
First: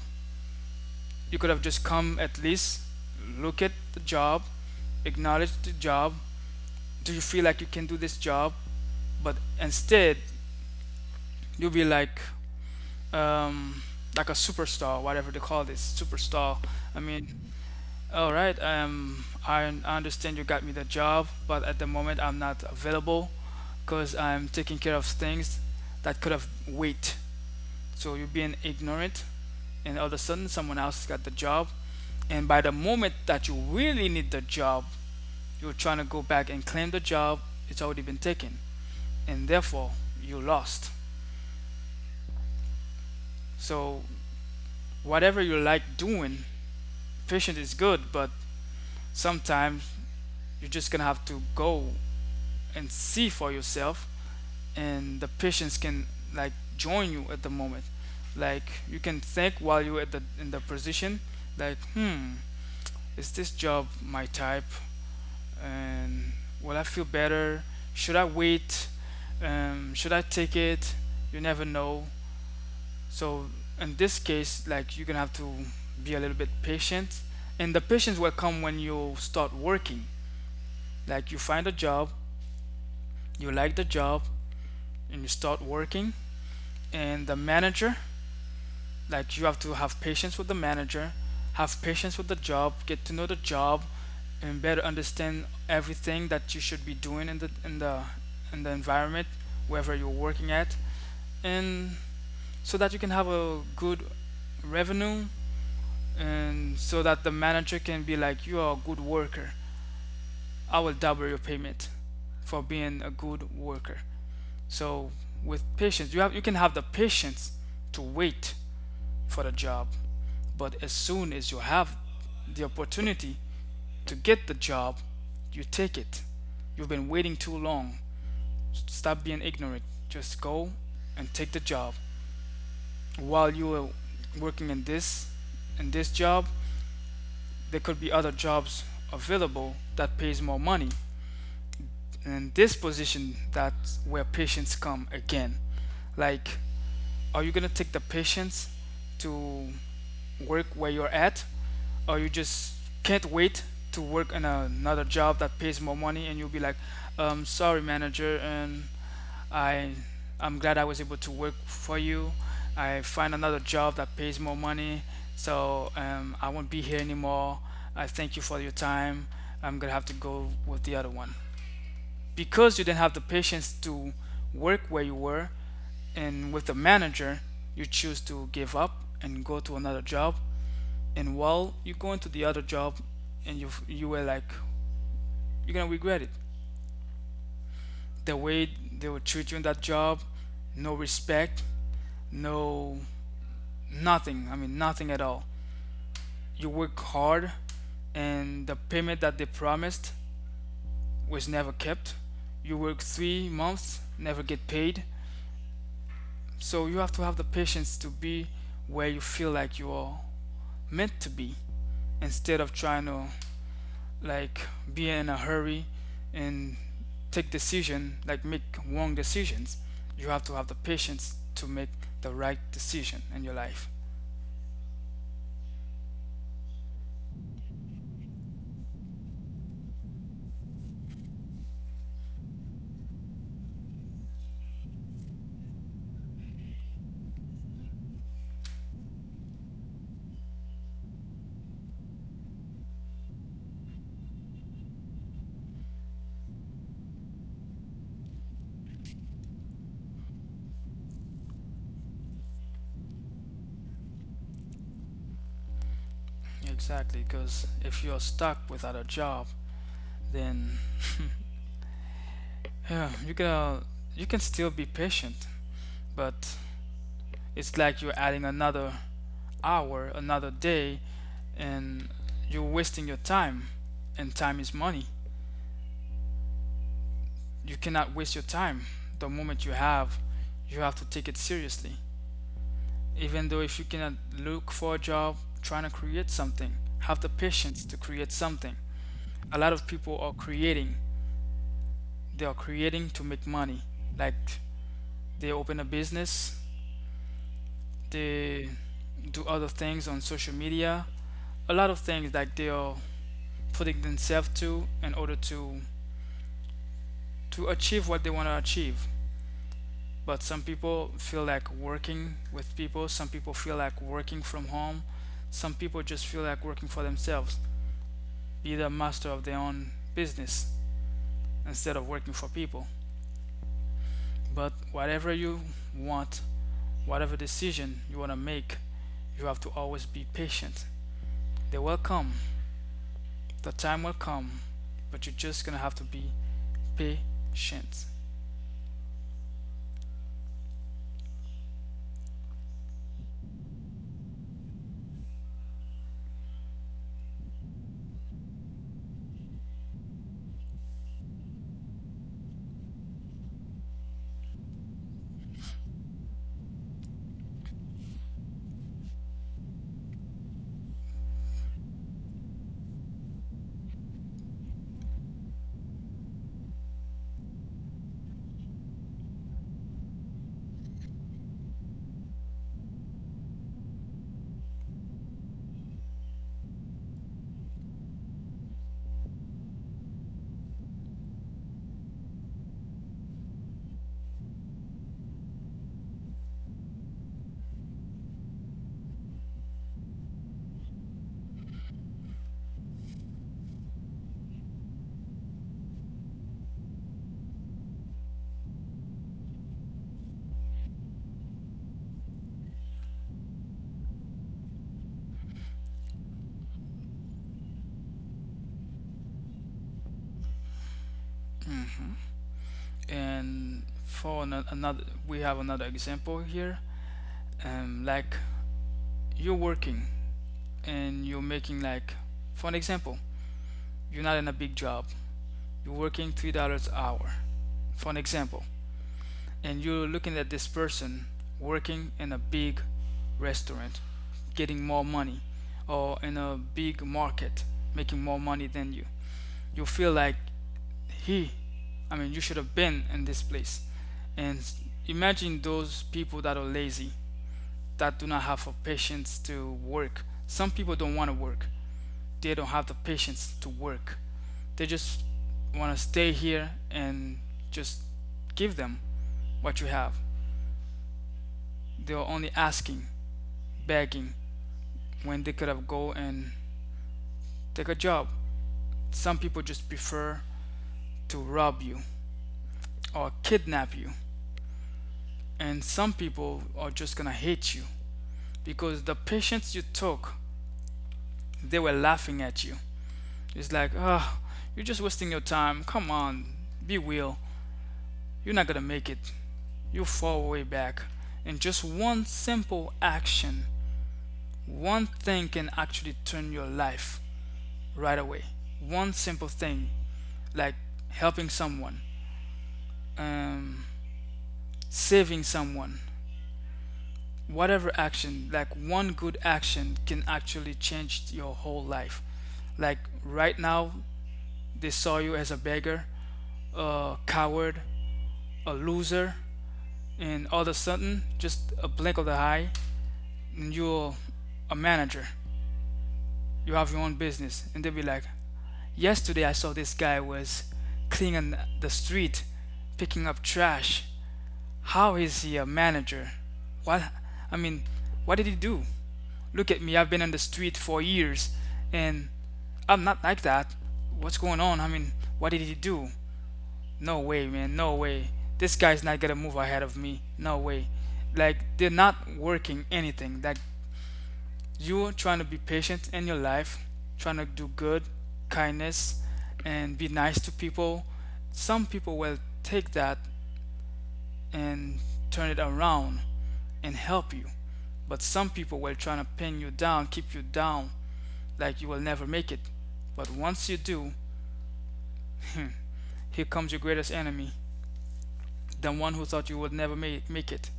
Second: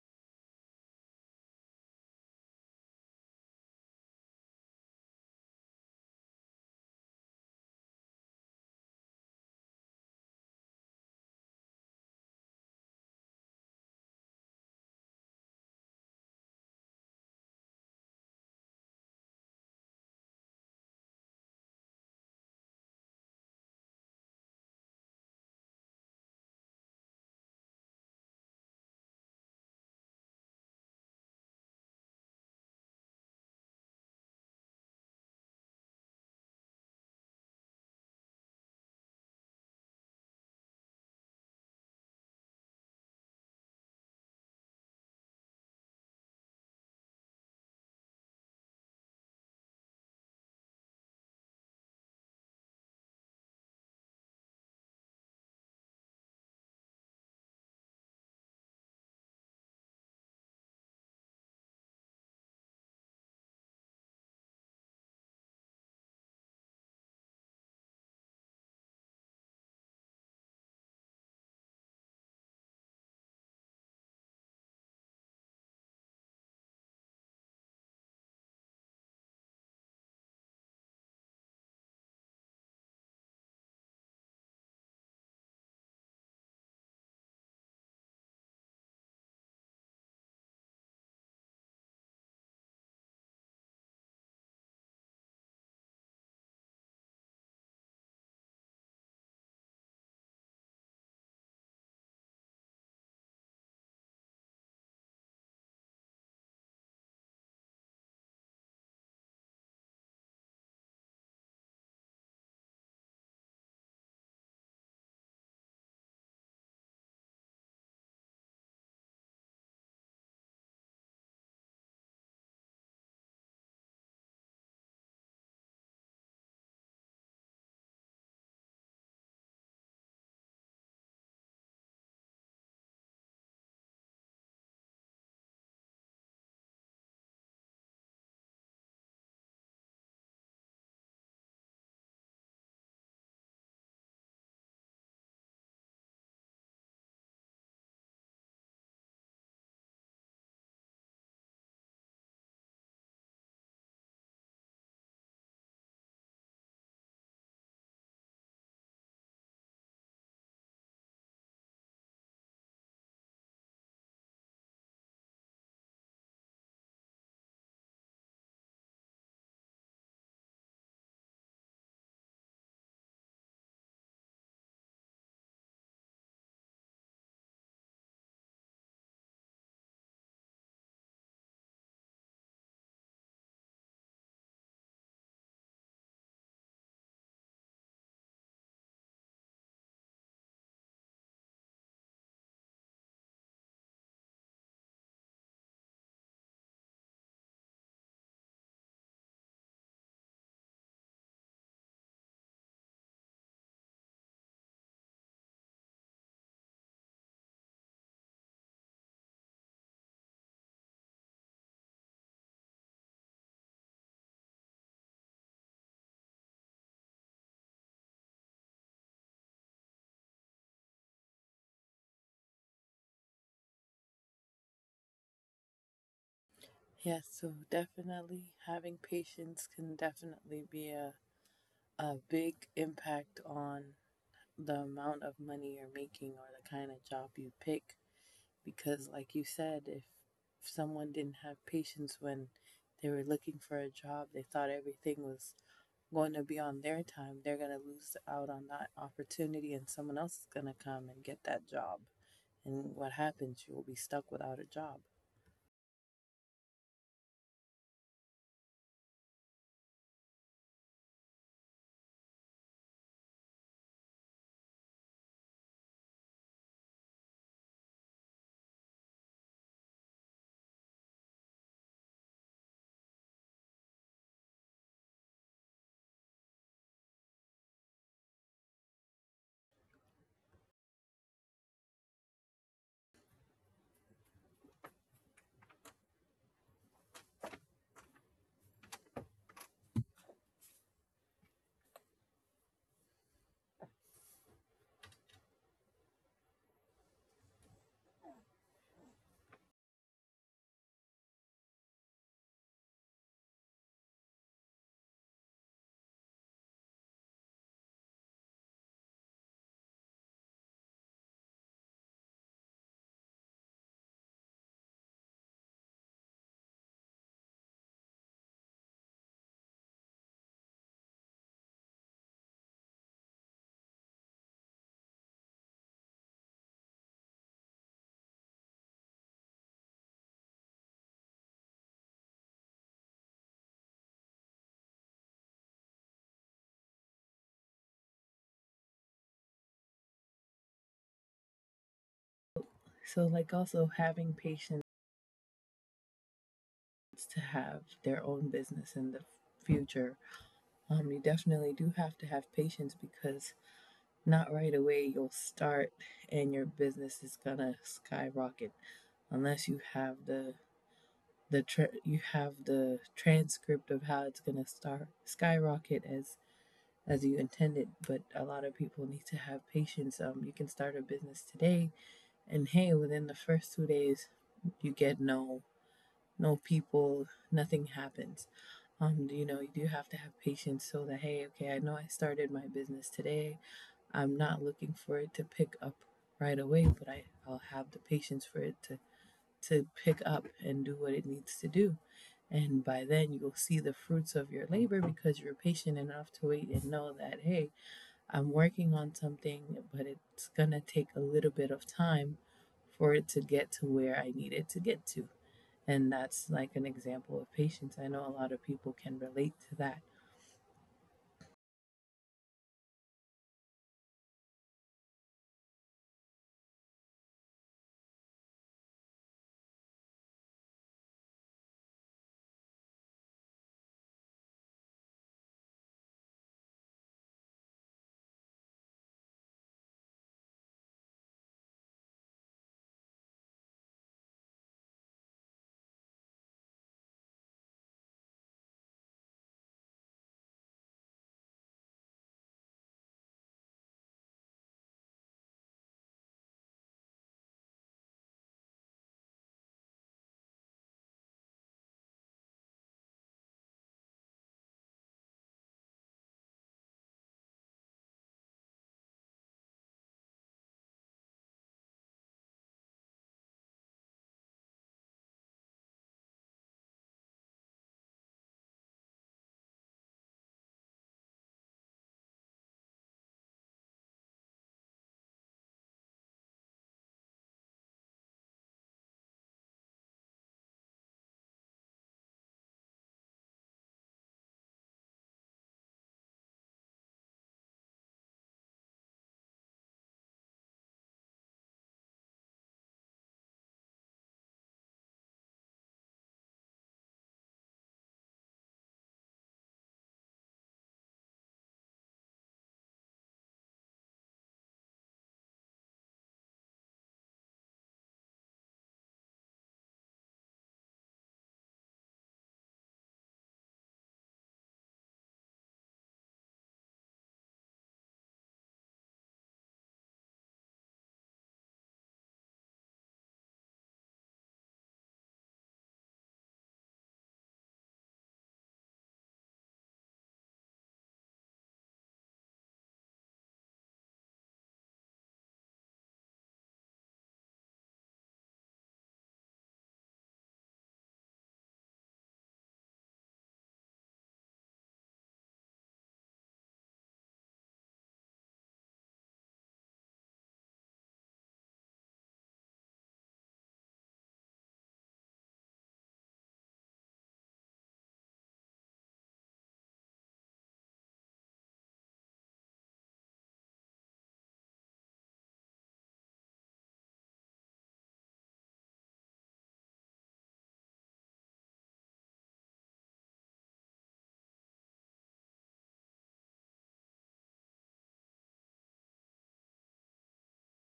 B: You could have just come at least look at the job, acknowledge the job. Do you feel like you can do this job? But instead, you'll be like, um, like a superstar, whatever they call this superstar. I mean, all right. I understand you got me the job, but at the moment I'm not available because I'm taking care of things that could have wait. So you're being ignorant, and all of a sudden, someone else got the job. And by the moment that you really need the job, you're trying to go back and claim the job, it's already been taken. And therefore, you lost. So, whatever you like doing, patience is good, but sometimes you're just gonna have to go and see for yourself, and the patience can like join you at the moment. Like you can think while you're at the in the position, like hmm, is this job my type? And will I feel better? Should I wait? Should I take it? You never know. So in this case, like you're gonna have to be a little bit patient, and the patience will come when you start working. Like you find a job, you like the job, and you start working, and the manager, like you have to have patience with the manager, have patience with the job, get to know the job, and better understand everything that you should be doing in the in the in the environment wherever you're working at, and so that you can have a good revenue, and so that the manager can be like, you are a good worker. I will double your payment for being a good worker. So with patience, you can have the patience to wait for the job. But as soon as you have the opportunity to get the job, you take it. You've been waiting too long. Stop being ignorant. Just go and take the job. While you are working in this job, there could be other jobs available that pays more money. And in this position, that's where patients come again. Like, are you gonna take the patience to work where you're at, or you just can't wait to work in another job that pays more money, and you'll be like, sorry, manager, and I, I'm glad I was able to work for you. I find another job that pays more money, so I won't be here anymore. I thank you for your time. I'm gonna have to go with the other one because you didn't have the patience to work where you were, and with the manager you choose to give up and go to another job. And while you go into the other job, and you were like, you're gonna regret it the way they would treat you in that job. No respect, no, nothing. I mean, nothing at all. You work hard, and the payment that they promised was never kept. You work 3 months, never get paid. So you have to have the patience to be where you feel like you are meant to be, instead of trying to, like, be in a hurry and take decision, like, make wrong decisions. You have to have the patience to make the right decision in your life.
A: Yeah, so definitely having patience can definitely be a big impact on the amount of money you're making or the kind of job you pick. Because, like you said, if someone didn't have patience when they were looking for a job, they thought everything was going to be on their time, they're going to lose out on that opportunity, and someone else is going to come and get that job. And what happens? You will be stuck without a job.
B: Exactly, because if you're stuck without a job, then, yeah, you can, you can still be patient, but it's like you're adding another hour, another day, and you're wasting your time. And time is money. You cannot waste your time. The moment you have to take it seriously. Even though if you cannot look for a job, trying to create something, have the patience to create something. A lot of people are creating. They are creating to make money. Like, they open a business, they do other things on social media, a lot of things, like they are putting themselves to in order to achieve what they want to achieve. But some people feel like working with people, some people feel like working from home, some people just feel like working for themselves, be the master of their own business instead of working for people. But whatever you want, whatever decision you want to make, you have to always be patient. They will come, the time will come, but you're just gonna have to be patient.
A: So, like, also having patience to have their own business in the future, you definitely do have to have patience because not right away, you'll start and your business is gonna skyrocket unless you have you have the transcript of how it's gonna start skyrocket as you intended. But a lot of people need to have patience. Um, you can start a business today and, hey, within the first 2 days you get no, no people, nothing happens. Um, you know, you do have to have patience so that, hey, okay, I know I started my business today, I'm not looking for it to pick up right away, but I'll have the patience for it to pick up and do what it needs to do. And by then, you'll see the fruits of your labor because you're patient enough to wait and know that, hey, I'm working on something, but it's going to take a little bit of time for it to get to where I need it to get to. And that's like an example of patience. I know a lot of people can relate to that.
B: And for another, we have another example here. Like, you're working and you're making, like, for an example, you're not in a big job, you're working $3 an hour, for an example, and you're looking at this person working in a big restaurant getting more money, or in a big market making more money than you. You feel like he, I mean, you should have been in this place. And imagine those people that are lazy, that do not have the patience to work. Some people don't want to work. They don't have the patience to work. They just want to stay here and just give them what you have. They are only asking, begging, when they could have go and take a job. Some people just prefer to rob you or kidnap you. And some people are just gonna hate you because the patience you took, they were laughing at you. It's like, ah, oh, you're just wasting your time. Come on, be real. You're not gonna make it. You'll fall way back. And just one simple action, one thing can actually turn your life right away. One simple thing, like helping someone, um, saving someone, whatever action, like one good action can actually change your whole life. Like right now, they saw you as a beggar, a coward, a loser, and all of a sudden, just a blink of the eye, and you're a manager. You have your own business, and they'll be like, "Yesterday, I saw this guy was cleaning the street, picking up trash. How is he a manager? What? I mean, what did he do? Look at me. I've been on the street for years, and I'm not like that. What's going on? I mean, what did he do? No way, man. No way. This guy's not gonna move ahead of me. No way." Like, they're not working anything. Like, you trying to be patient in your life, trying to do good, kindness, and be nice to people. Some people will take that and turn it around and help you. But some people will try to pin you down, keep you down, like you will never make it. But once you do, here comes your greatest enemy, the one who thought you would never make it.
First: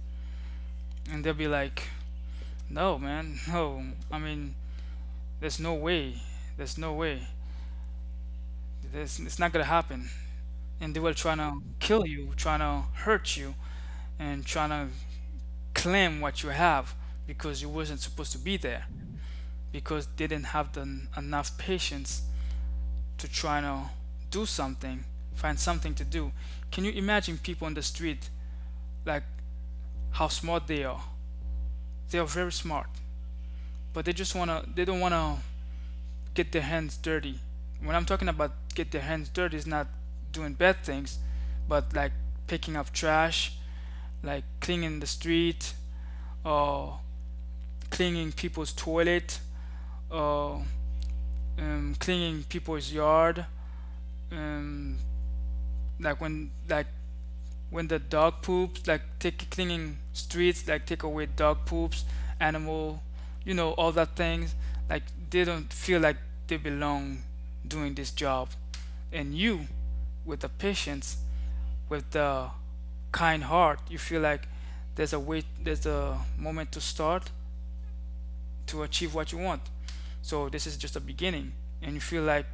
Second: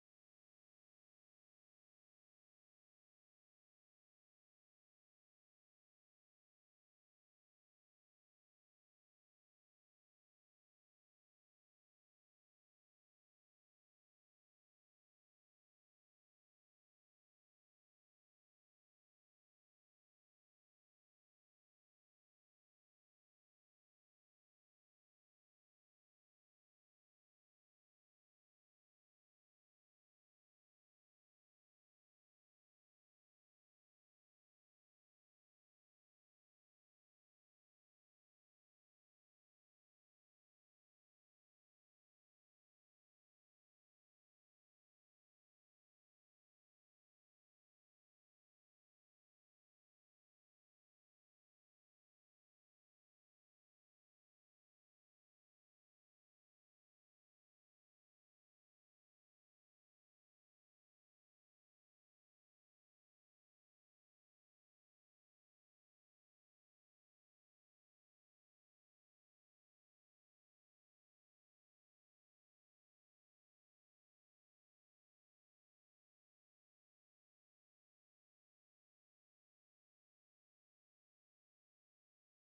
B: And they'll be like, no, man. No. I mean, there's no way. There's no way. There's, it's not gonna happen. And they will trying to kill you, trying to hurt you, and trying to claim what you have because you wasn't supposed to be there. Because they didn't have the, enough patience to try to do something, find something to do. Can you imagine people on the street, like, how smart they are? They are very smart, but they just wanna, they don't wanna get their hands dirty. When I'm talking about get their hands dirty, it's not doing bad things, but like picking up trash, like cleaning the street, or cleaning people's toilet, or cleaning people's yard. Um, like when the dog poops, like take cleaning streets, like take away dog poops, animal, you know, all that things. Like, they don't feel like they belong doing this job. And you, with the patience, with the kind heart, you feel like there's a way, there's a moment to start, to achieve what you want. So this is just a beginning, and you feel like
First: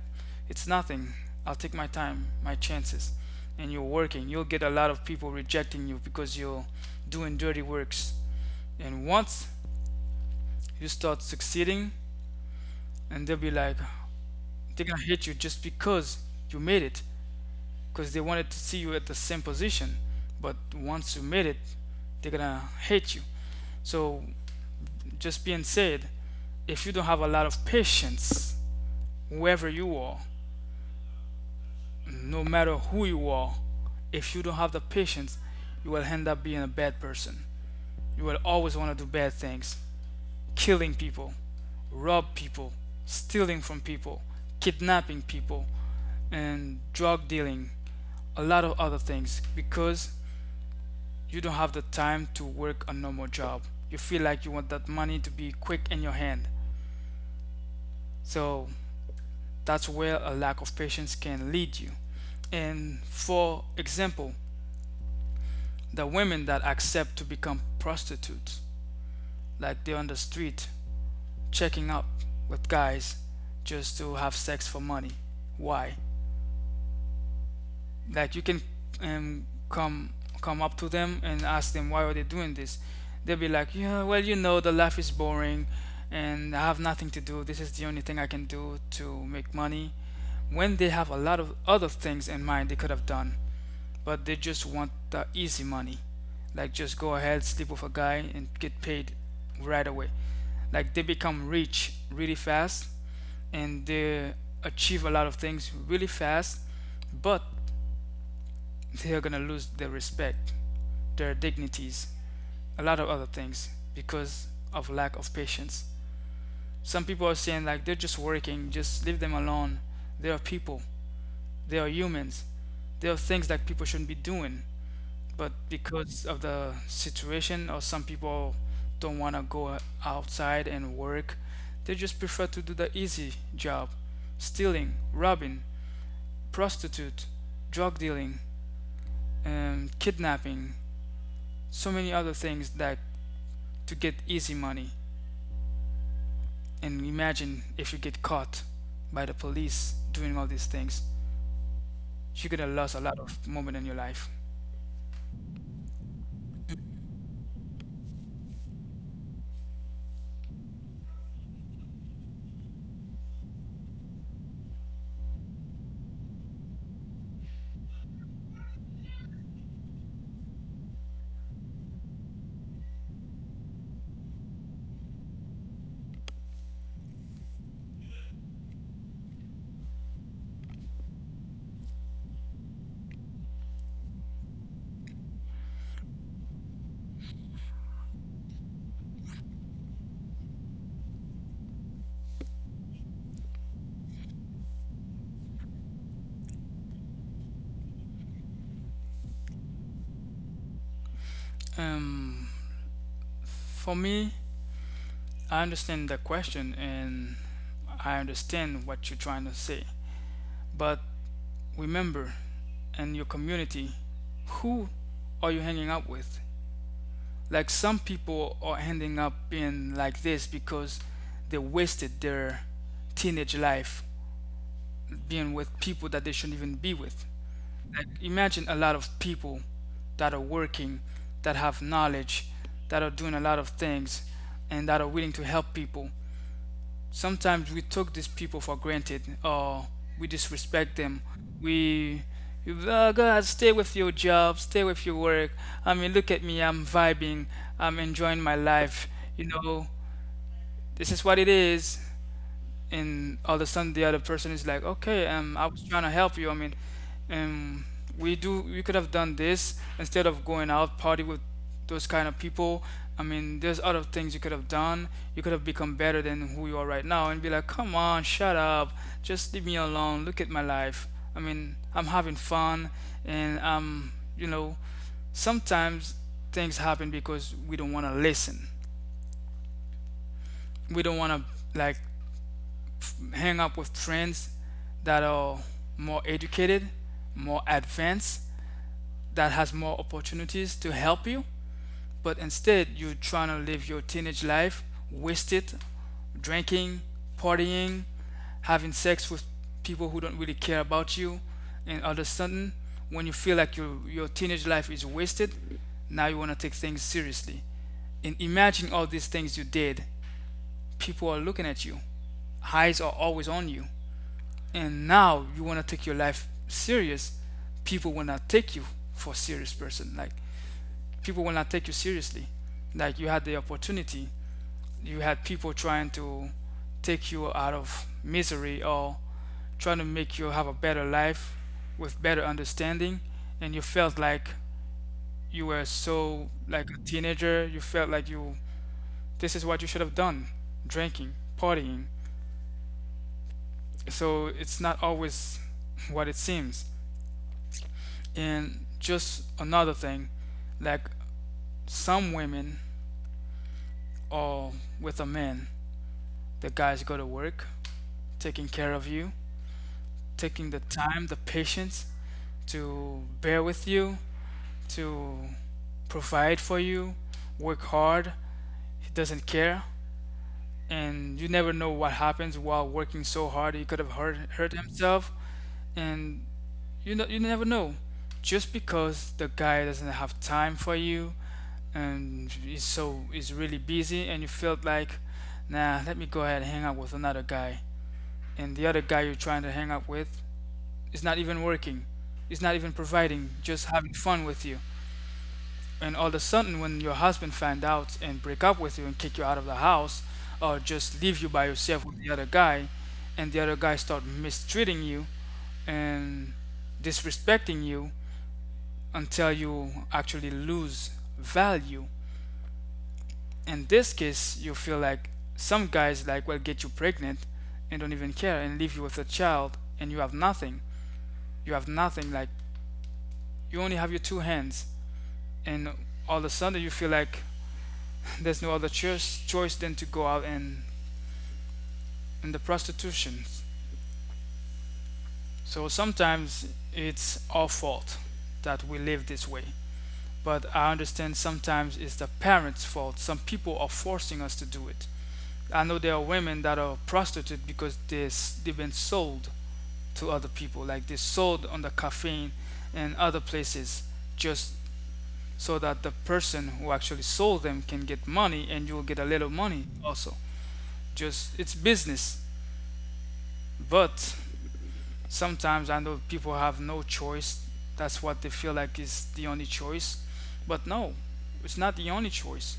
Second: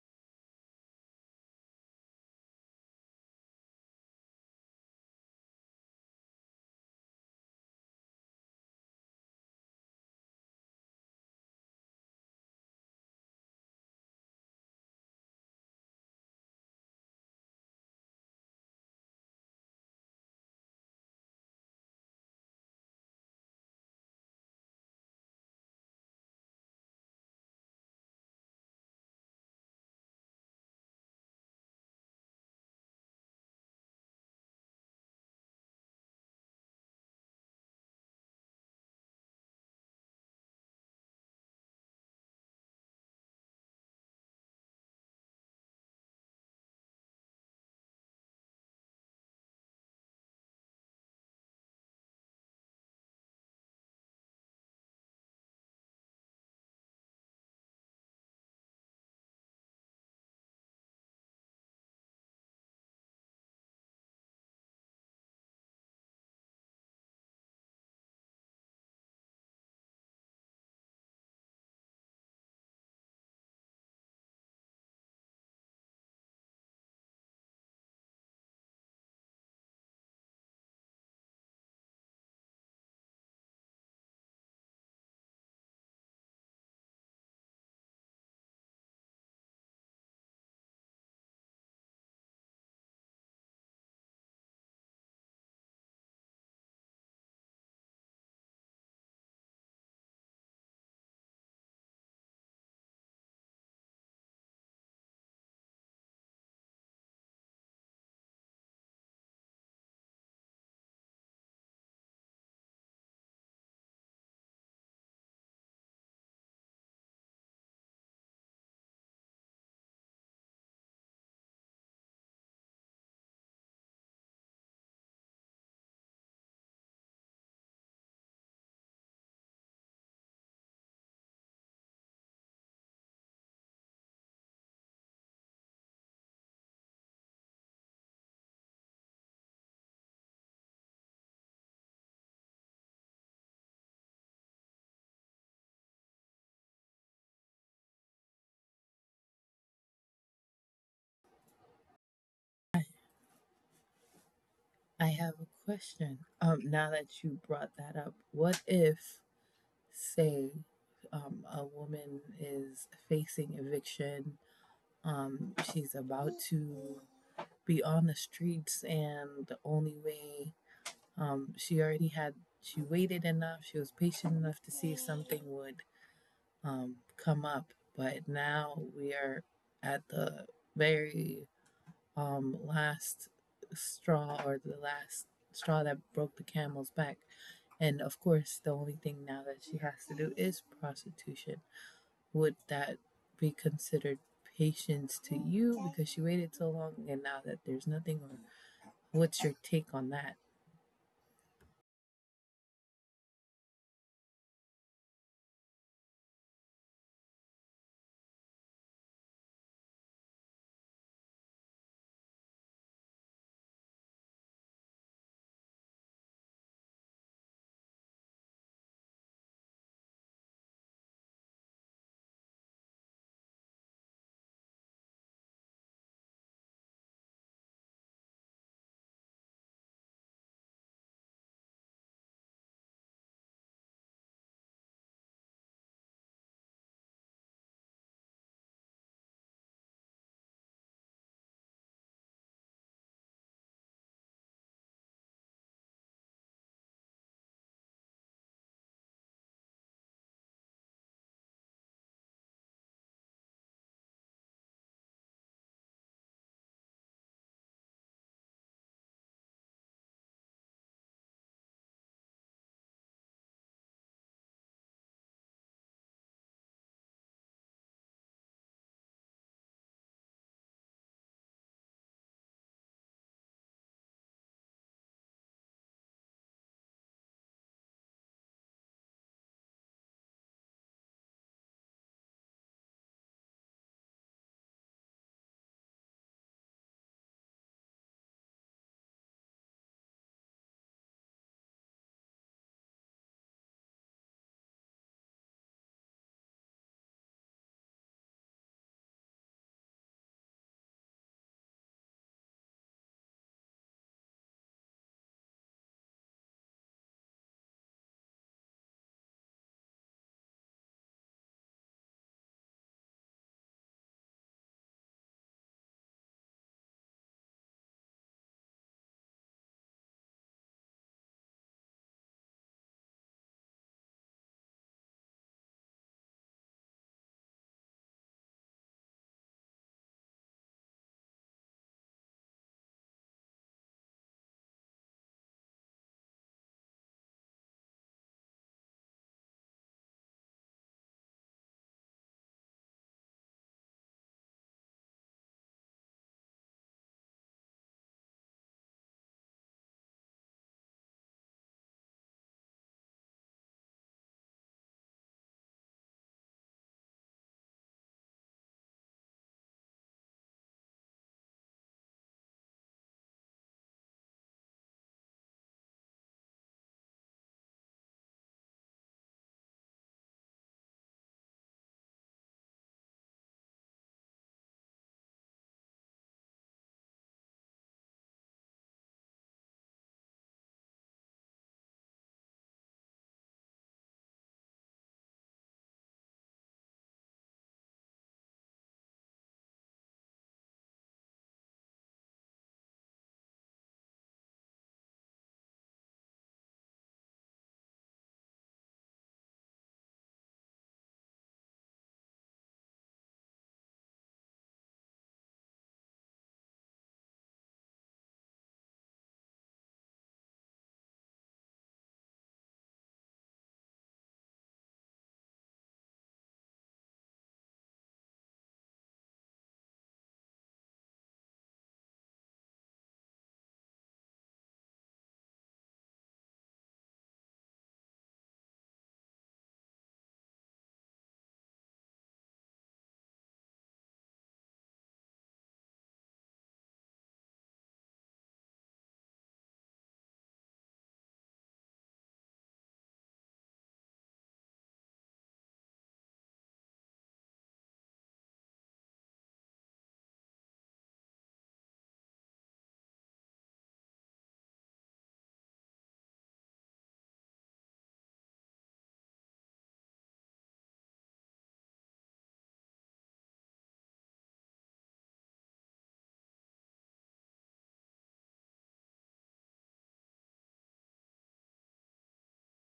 B: it's nothing. I'll take my time, my chances, and you're working. You'll get a lot of people rejecting you because you're doing dirty works. And once you start succeeding, and they'll be like, they're gonna hate you just because you made it, because they wanted to see you at the same position. But once you made it, they're gonna hate you. So, just being said, if you don't have a lot of patience, whoever you are, no matter who you are, if you don't have the patience, you will end up being a bad person. You will always want to do bad things, killing people, rob people, stealing from people, kidnapping people, and drug dealing, a lot of other things because you don't have the time to work a normal job. You feel like you want that money to be quick in your hand. So that's where a lack of patience can lead you. And for example, the women that accept to become prostitutes, like they're on the street checking up with guys just to have sex for money. Why? Like, you can come up to them and ask them why are they doing this. They'll be like, yeah, well, you know, the life is boring and I have nothing to do, this is the only thing I can do to make money, when they have a lot of other things in mind they could have done, but they just want the easy money. Like, just go ahead, sleep with a guy and get paid right away. Like, they become rich really fast and they achieve a lot of things really fast, but they are gonna lose their respect, their dignities, a lot of other things because of lack of patience. Some people are saying like they're just working, just leave them alone. They are people, they are humans. There are things that people shouldn't be doing. But because of the situation, or some people don't want to go outside and work, they just prefer to do the easy job, stealing, robbing, prostitute, drug dealing, kidnapping, so many other things that to get easy money. And imagine if you get caught by the police doing all these things, you could have lost a lot of moment in your life.
A: I have a question. Now that you brought that up, what if, say, a woman is facing eviction, she's about to be on the streets, and the only way, she already had, she waited enough, she was patient enough to see if something would um, come up. But now we are at the very, last straw, or the last straw that broke the camel's back. And of course, the only thing now that she has to do is prostitution. Would that be considered patience to you because she waited so long and now that there's nothing, or what's your take on that?
B: um, for me, I understand the question and I understand what you're trying to say. But remember, in your community, who are you hanging out with? Like, some people are ending up being like this because they wasted their teenage life being with people that they shouldn't even be with. Like imagine a lot of people that are working, that have knowledge, that are doing a lot of things, and that are willing to help people. Sometimes we took these people for granted, or we disrespect them. We Oh god, stay with your job, stay with your work. I mean, look at me, I'm vibing, I'm enjoying my life, you know this is what it is. And all of a sudden the other person is like, okay, I was trying to help you. I mean, um, we could have done this instead of going out party with those kind of people. I mean, there's other things you could have done. You could have become better than who you are right now, and be like, come on, shut up, just leave me alone. Look at my life. I mean, I'm having fun, and you know, sometimes things happen because we don't want to listen. We don't want to, like, hang up with friends that are more educated, more advanced, that has more opportunities to help you. But instead, you're trying to live your teenage life, wasted, drinking, partying, having sex with people who don't really care about you, and all of a sudden, when you feel like your teenage life is wasted, now you want to take things seriously. And imagine all these things you did. People are looking at you. Eyes are always on you, and now you want to take your life serious. People will not take you for a serious person. Like, people will not take you seriously. Like, you had the opportunity, you had people trying to take you out of misery, or trying to make you have a better life with better understanding, and you felt like you were so, like, a teenager. You felt like you this is what you should have done: drinking, partying. So it's not always [laughs] what it seems. And just another thing, like, some women are with a man, the guys go to work, taking care of you, taking the time, the patience to bear with you, to provide for you, work hard. He doesn't care, and you never know what happens while working so hard. He could have hurt himself, and, you know, you never know. Just because the guy doesn't have time for you, and is really busy, and you felt like, nah, let me go ahead and hang out with another guy, and the other guy you're trying to hang out with is not even working, is not even providing, just having fun with you. And all of a sudden when your husband find out and break up with you and kick you out of the house, or just leave you by yourself with the other guy, and the other guy start mistreating you and disrespecting you until you actually lose value. In this case you feel like some guys, like, will get you pregnant and don't even care and leave you with a child, and you have nothing. You have nothing. Like, you only have your two hands, and all of a sudden you feel like [laughs] there's no other choice than to go out and in the prostitution. So sometimes it's our fault that we live this way. But I understand sometimes it's the parents fault, some people are forcing us to do it. I know there are women that are prostitutes because they've been sold to other people. Like, they sold on the caffeine and other places, just so that the person who actually sold them can get money and you will get a little money also. Just it's business. But sometimes I know people have no choice. That's what they feel like is the only choice. But no, it's not the only choice.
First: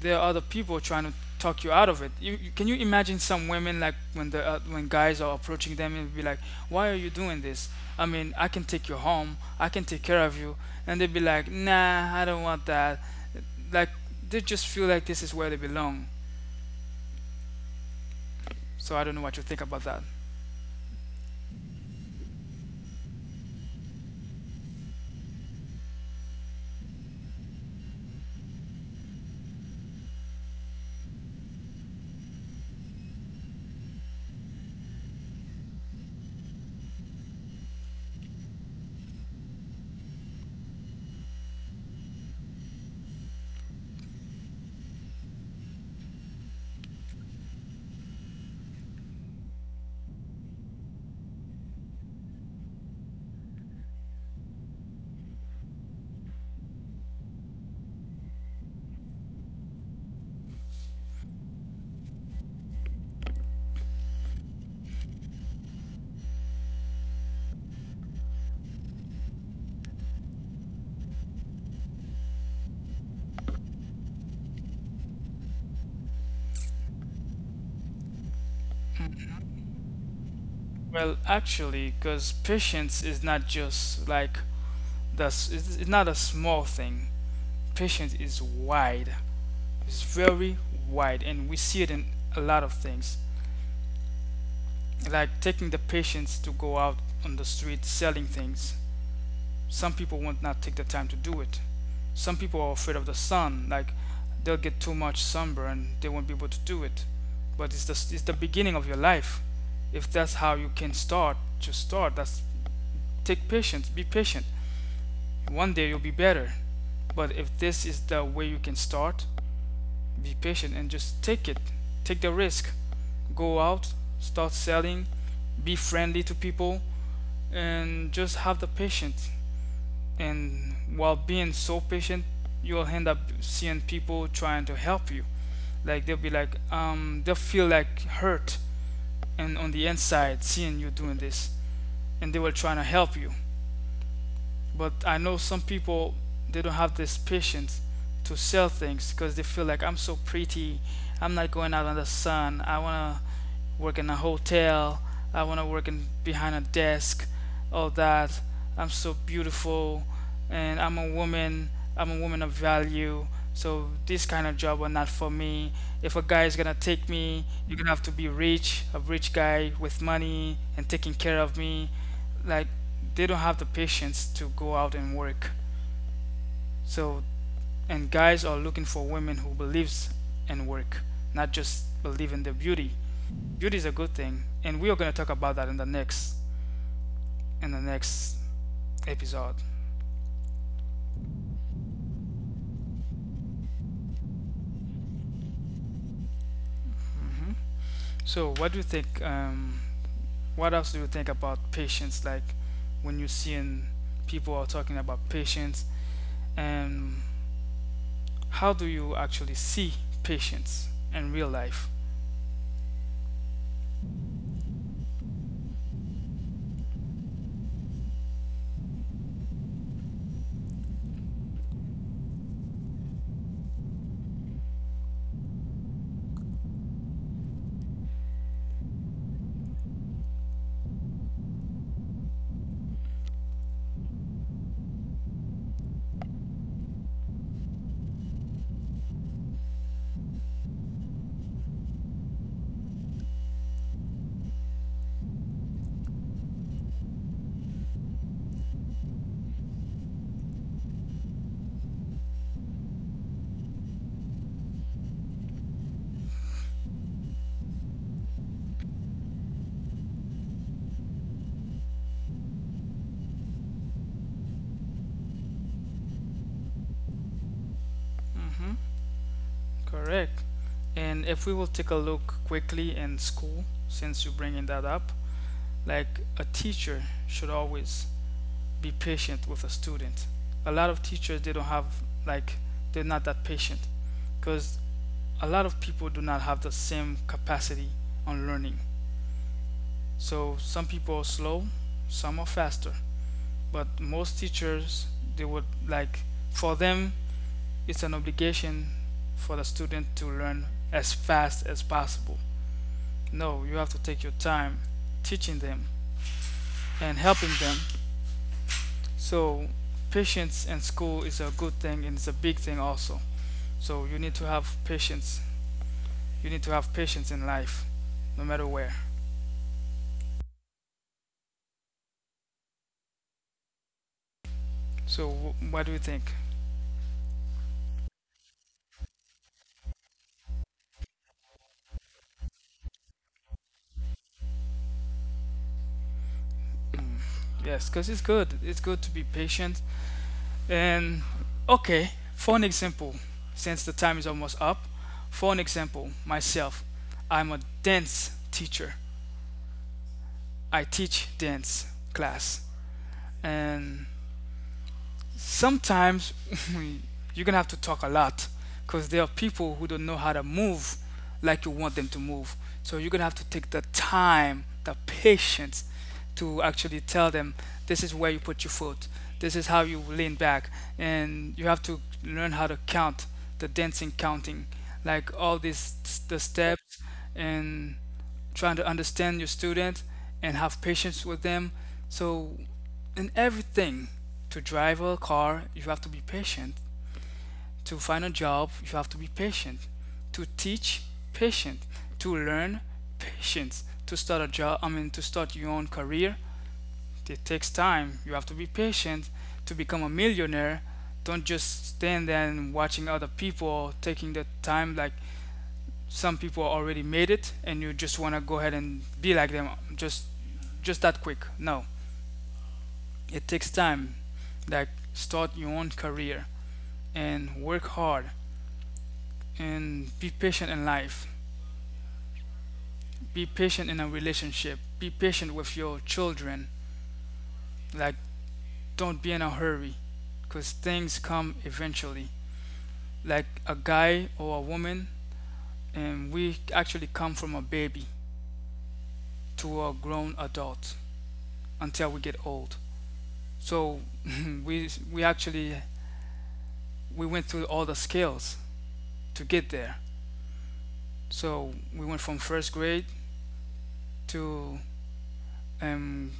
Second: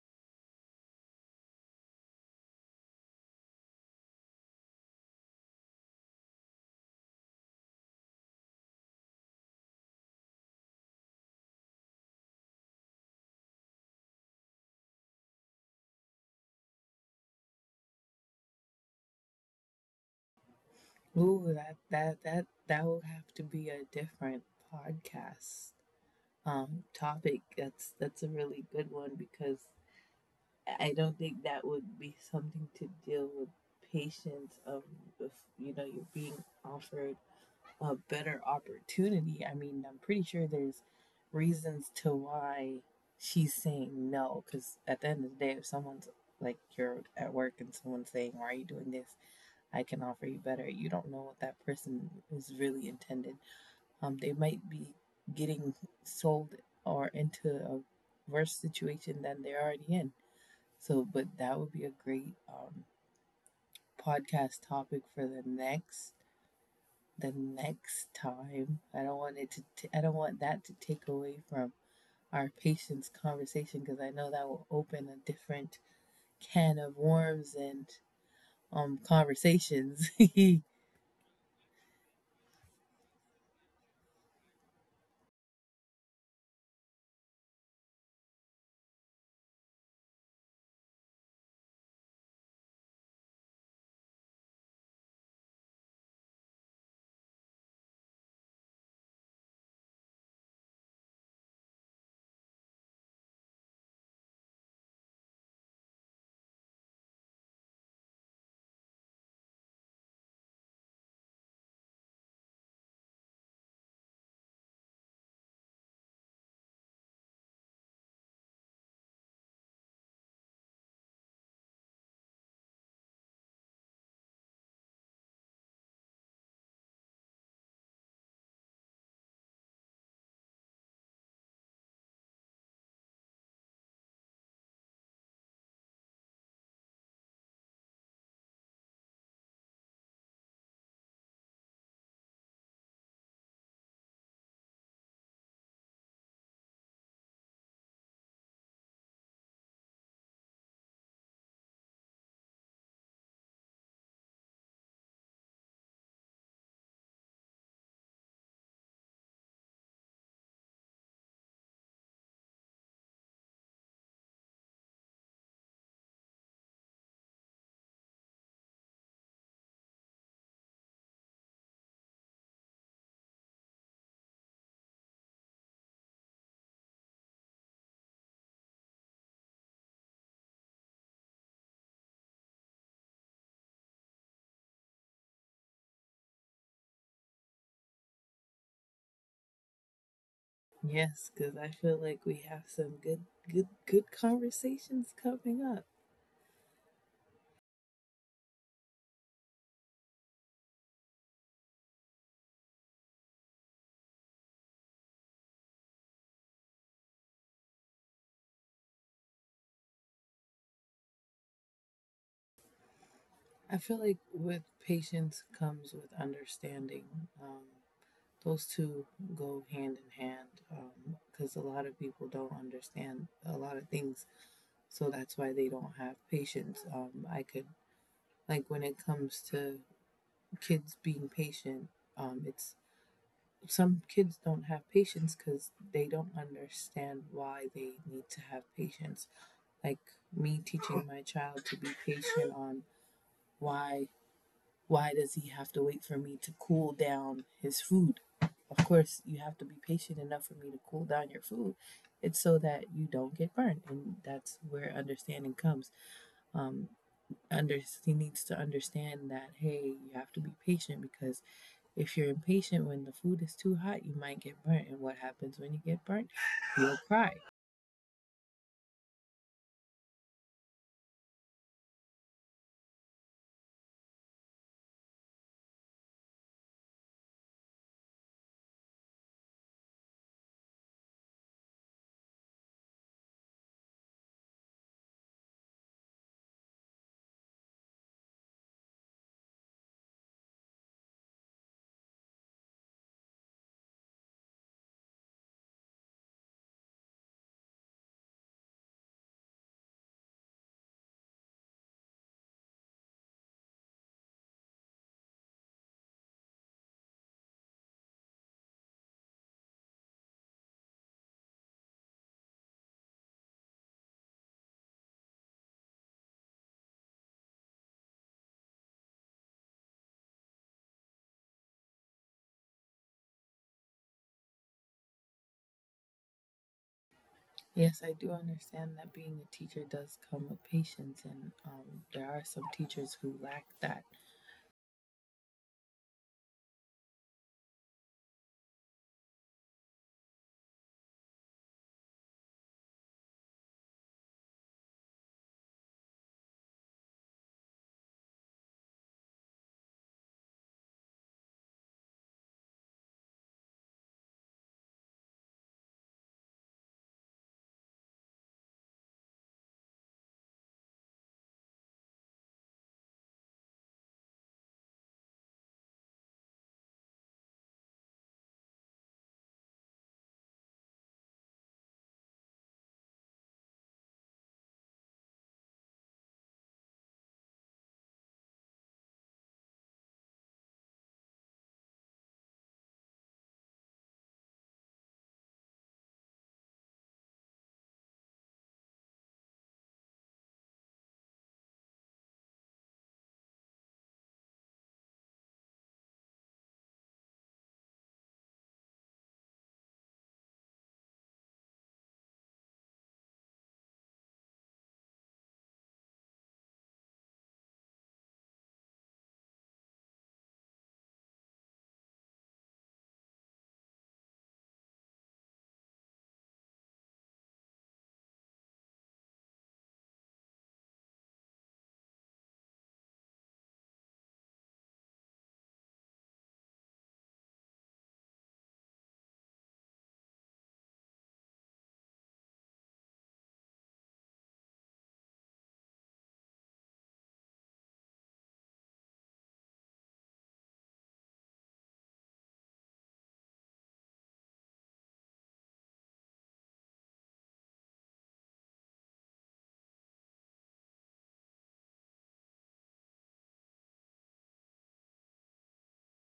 B: There are other people trying to talk you out of it. You imagine some women, like, when the when guys are approaching them and be like, "Why are you doing this? I mean, I can take you home. I can take care of you." And they'd be like, "Nah, I don't want that." Like, they just feel like this is where they belong. So I don't know what you think about that.
A: Ooh, that would have to be a different podcast topic. That's a really good one because I don't think that would be something to deal with patience of if you know you're being offered a better opportunity. I mean, I'm pretty sure there's reasons to why she's saying no, because at the end of the day, if someone's like you're at work and someone's saying, "Why are you doing this? I can offer you better." You don't know what that person is really intended. They might be getting sold or into a worse situation than they're already in. So, but that would be a great podcast topic for the next time. I don't want it to. I don't want that to take away from our patient's conversation because I know that will open a different can of worms and conversations. [laughs] Yes,
B: Well, actually, because patience is not just like that's it's not a small thing. Patience is wide. It's very wide, and we see it in a lot of things. Like, taking the patience to go out on the street selling things. Some people won't not take the time to do it. Some people are afraid of the sun, like, they'll get too much sunburn, they won't be able to do it. But it's the beginning of your life. If that's how you can start, just start. That's take patience, be patient. One day you'll be better. But if this is the way you can start, be patient and just take it. Take the risk. Go out, start selling, be friendly to people, and just have the patience. And while being so patient, you'll end up seeing people trying to help you. Like, they'll be like, they'll feel like hurt and on the inside seeing you doing this, and they were trying to help you. But I know some people, they don't have this patience to sell things because they feel like, I'm so pretty, I'm not going out in the sun. I wanna work in a hotel. I wanna work in behind a desk. All that. I'm so beautiful, and I'm a woman. I'm a woman of value. So this kind of job are not for me. If a guy is gonna take me, you're gonna have to be rich, a rich guy with money and taking care of me. Like, they don't have the patience to go out and work. So, and guys are looking for women who believes in work, not just believe in their beauty. Beauty is a good thing, and we are gonna talk about that in the next, in the next episode.
A: because I feel like we have some good, good, good conversations coming up.
B: Hmm. So what do you think? What else do you think about patience? Like, when you're seeing people are talking about patience, and how do you actually see patience in real life?
A: I feel like with patience comes with understanding. Um, those two go hand in hand because a lot of people don't understand a lot of things, so that's why they don't have patience. I could, like, when it comes to kids being patient, it's some kids don't have patience because they don't understand why they need to have patience. Like me teaching my child to be patient on why why does he have to wait for me to cool down his food? Of course, you have to be patient enough for me to cool down your food. It's so that you don't get burnt, and that's where understanding comes um, under He needs to understand that, hey, you have to be patient, because if you're impatient when the food is too hot, you might get burnt, and what happens when you get burnt? You'll cry.
B: Hmm. Correct. And if we will take a look quickly in school, since you're bringing that up, like, a teacher should always be patient with a student. A lot of teachers, they don't have, like, they're not that patient because a lot of people do not have the same capacity on learning. So some people are slow, some are faster, but most teachers, they would like, for them, it's an obligation for the student to learn as fast as possible. No, you have to take your time teaching them and helping them. So, patience in school is a good thing and it's a big thing also. So, you need to have patience. You need to have patience in life, no matter where. So, what do you think?
A: Yes, I do understand that being a teacher does come with patience, and there are some teachers who lack that.
B: Yes, because it's good. It's good to be patient. And, okay, for an example, since the time is almost up, for an example, myself, I'm a dance teacher. I teach dance class. And sometimes [laughs] you're gonna have to talk a lot because there are people who don't know how to move like you want them to move. So you're gonna have to take the time, the patience to actually tell them, this is where you put your foot, this is how you lean back, and you have to learn how to count the dancing counting, like all these the steps, and trying to understand your student and have patience with them. So, in everything. To drive a car, you have to be patient. To find a job, you have to be patient. To teach, patient. To learn, patience. To start a job, I mean, to start your own career, it takes time. You have to be patient. To become a millionaire, don't just stand there and watching other people taking the time. Like, some people already made it and you just want to go ahead and be like them, just just that quick. No. It takes time. Like, start your own career and work hard and be patient in life. Be patient in a relationship. Be patient with your children. Like, don't be in a hurry because things come eventually. Like a guy or a woman, and we actually come from a baby to a grown adult until we get old. So [laughs] we actually we went through all the scales to get there. So we went from first grade to, um,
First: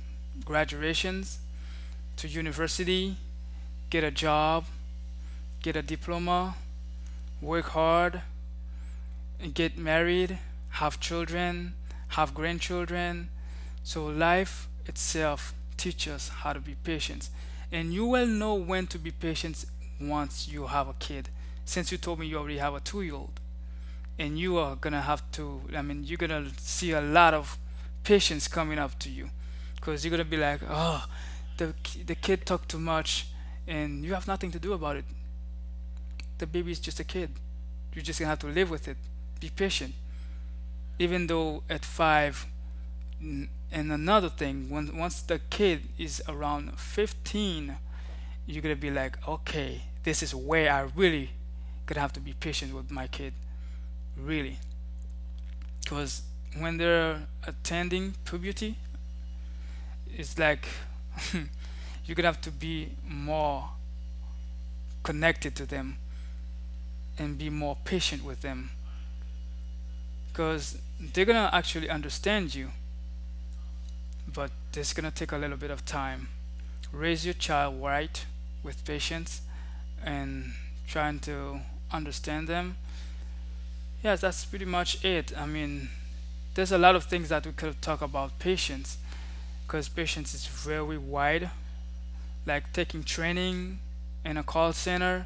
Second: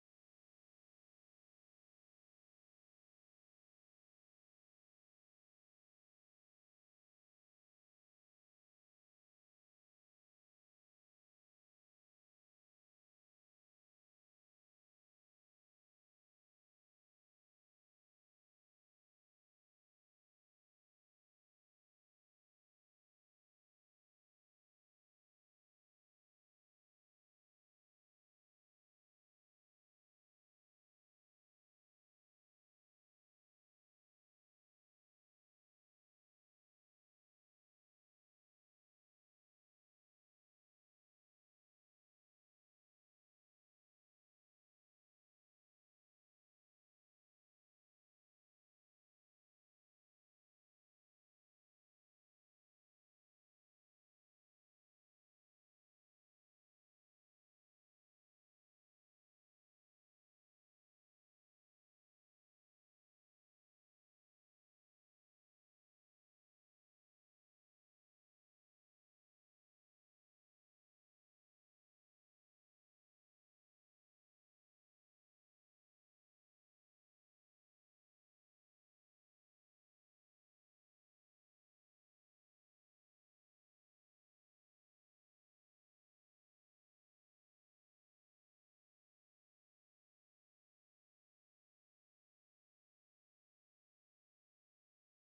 B: graduations, to university, get a job, get a diploma, work hard, get married, have children, have grandchildren. So life itself teaches us how to be patient. And you will know when to be patient once you have a kid. Since you told me you already have a 2-year-old old. And you are gonna have to. I mean, you're gonna see a lot of patients coming up to you because you're gonna be like, oh, the, the kid talked too much, and you have nothing to do about it. The baby is just a kid. You're just gonna have to live with it. Be patient, even though at five. And another thing, once the kid is around 15, you're gonna be like, okay, this is where I really gonna have to be patient with my kid, really. Because when they're attending puberty, it's like, [laughs] you're gonna have to be more connected to them and be more patient with them, because they're gonna actually understand you, but it's gonna take a little bit of time. Raise your child right with patience and trying to understand them. Yes, that's pretty much it. I mean, there's a lot of things that we could talk about patience, because patience is very wide. Like taking training in a call center,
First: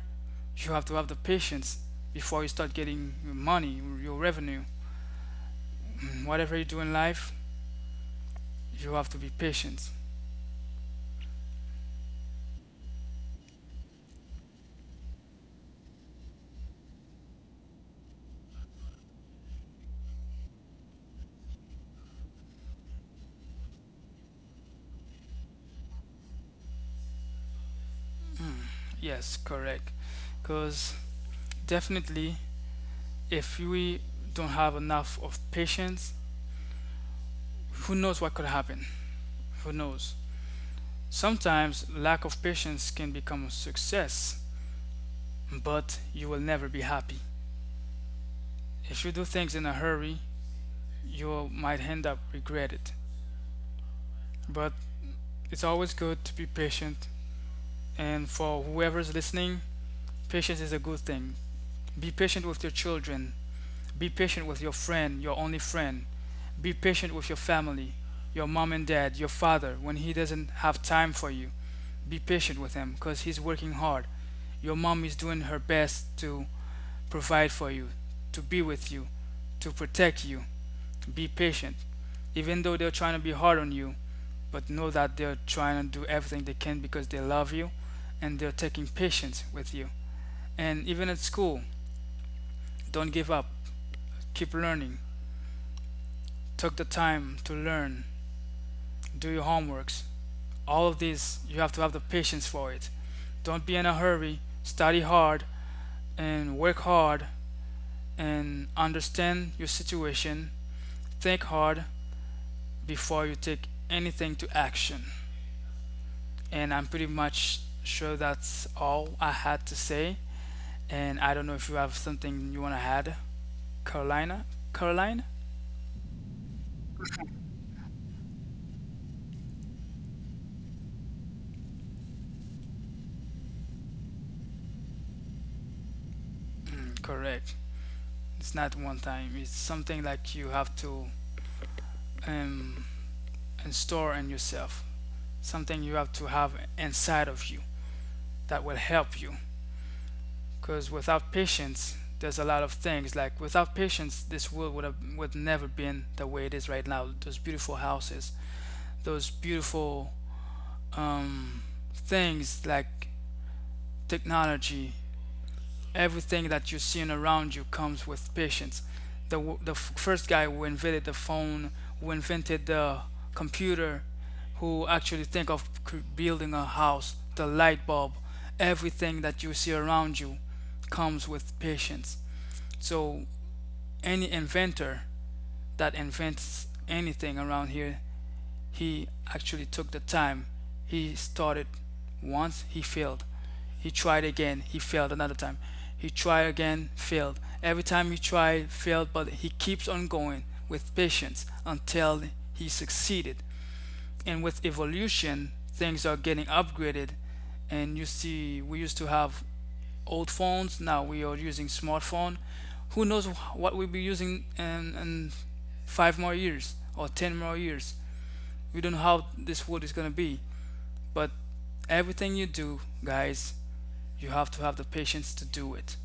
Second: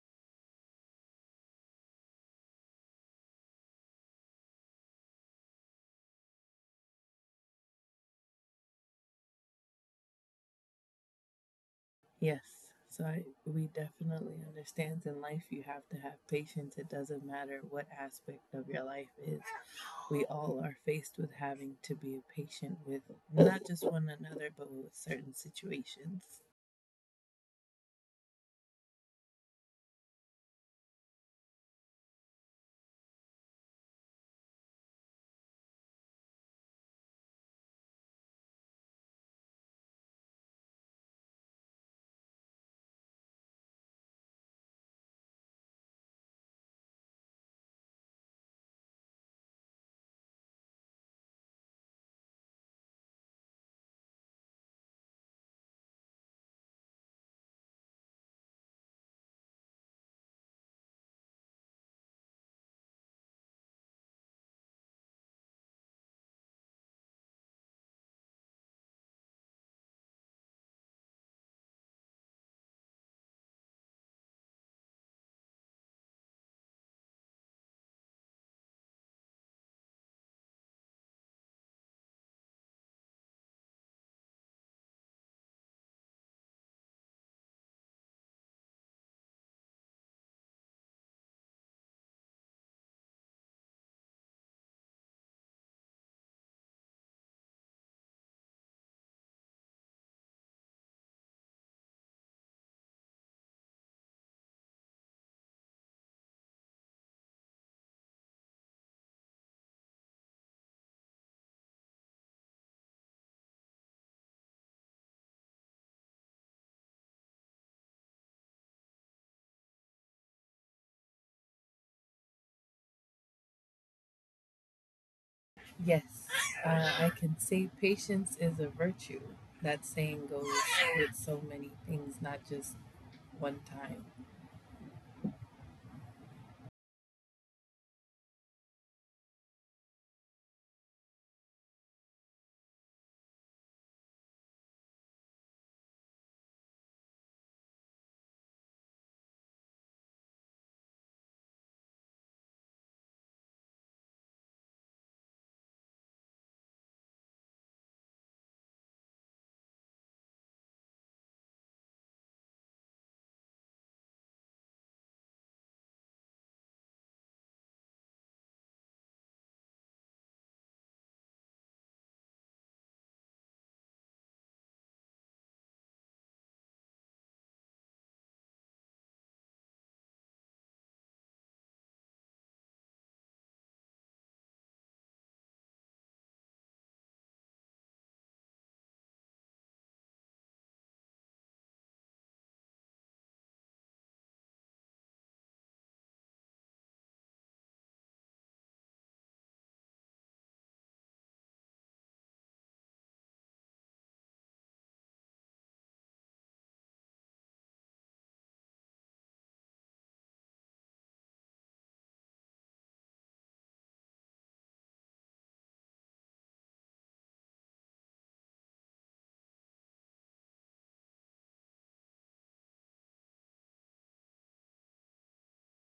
B: you have to have the patience before you start getting your money, your revenue. Whatever you do in life, you have to be patient.
A: Yes, so we definitely understand in life you have to have patience. It doesn't matter what aspect of your life is, we all are faced with having to be patient with not just one another, but with certain situations.
B: Yes, correct. Because definitely, if we don't have enough of patience, who knows what could happen? Who knows? Sometimes lack of patience can become a success, but you will never be happy. If you do things in a hurry, you might end up regret it. But it's always good to be patient. And for whoever's listening, patience is a good thing. Be patient with your children. Be patient with your friend, your only friend. Be patient with your family, your mom and dad, your father, when he doesn't have time for you. Be patient with him because he's working hard. Your mom is doing her best to provide for you, to be with you, to protect you. Be patient, even though they're trying to be hard on you, but know that they're trying to do everything they can because they love you, and they're taking patience with you. And even at school, don't give up. Keep learning. Take the time to learn. Do your homeworks. All of this, you have to have the patience for it. Don't be in a hurry. Study hard and work hard and understand your situation. Think hard before you take anything to action. And I'm pretty much sure that's all I had to say. And I don't know if you have something you want to add, Carolina. Caroline?
A: Yes, I can say patience is a virtue. That saying goes with so many things, not just one time.
B: Mm, correct. It's not one time. It's something like you have to um, install in yourself. Something you have to have inside of you that will help you. Because without patience, there's a lot of things. Like without patience, this world would never been the way it is right now. Those beautiful houses, those beautiful um, things like technology, everything that you're seeing around you comes with patience. The, the first guy who invented the phone, who invented the computer, who actually think of building a house, the light bulb, everything that you see around you comes with patience. So any inventor that invents anything around here, he actually took the time. He started once, he failed. He tried again, he failed another time. He tried again, failed. Every time he tried, failed, but he keeps on going with patience until he succeeded. And with evolution, things are getting upgraded. And you see, we used to have old phones, now we are using smartphone. Who knows what we'll be using in 5 more years or 10 more years? We don't know how this world is going to be, but everything you do, guys, you have to have the patience to do it.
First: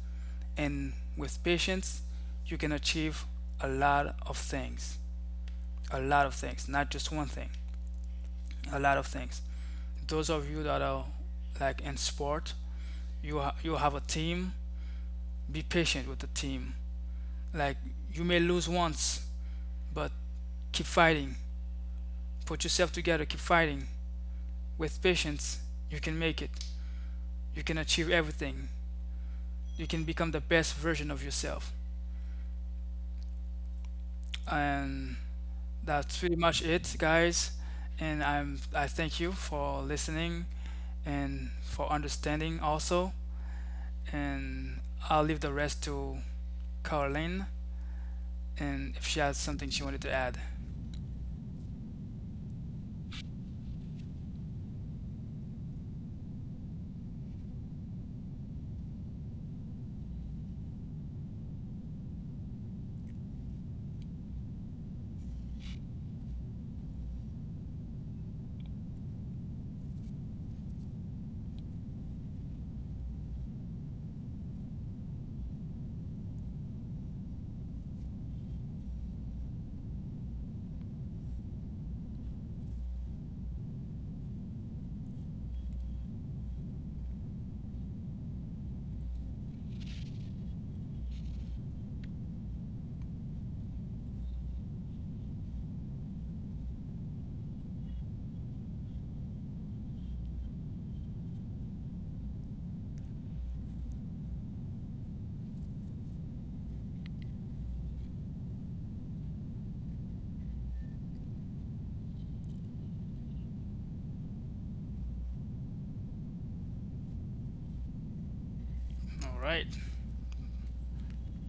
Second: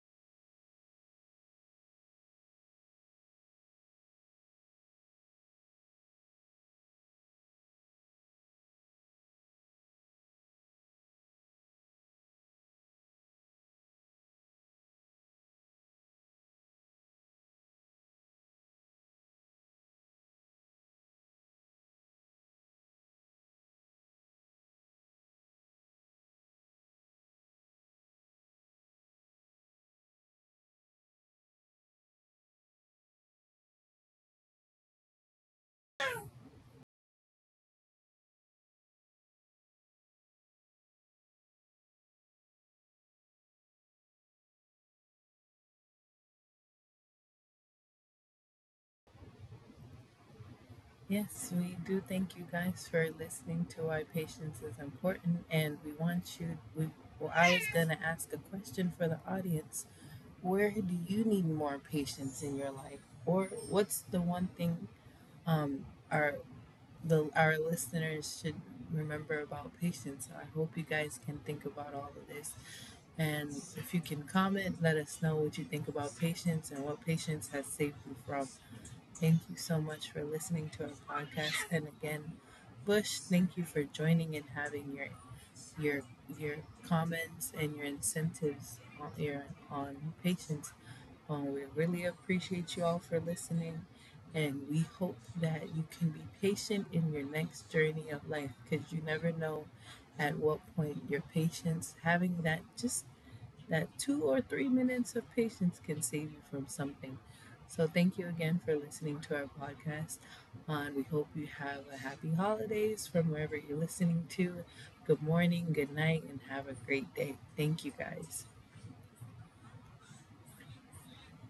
B: And with patience, you can achieve a lot of things. A lot of things, not just one thing. A lot of things. Those of you that are like in sport, you have a team. Be patient with the team. Like you may lose once, but keep fighting. Put yourself together. Keep fighting. With patience, you can make it. You can achieve everything. You can become the best version of yourself. And that's pretty much it, guys. And I thank you for listening and for understanding also. And I'll leave the rest to Caroline, and if she has something she wanted to add.
A: Yes, we do thank you guys for listening to why patience is important, and we want you. Well, I was going to ask a question for the audience. Where do you need more patience in your life, or what's the one thing, um, our our listeners should remember about patience? So I hope you guys can think about all of this, and if you can comment, let us know what you think about patience and what patience has saved you from. Thank you so much for listening to our podcast, and again, Bush, thank you for joining and having your your comments and your incentives on your on patience. We really appreciate you all for listening, and we hope that you can be patient in your next journey of life because you never know at what point your patience, having that just that 2 or 3 minutes of patience, can save you from something. So, thank you again for listening to our podcast. And we hope you have a happy holidays from wherever you're listening to. Good morning, good night, and have a great day. Thank you guys.
B: All right.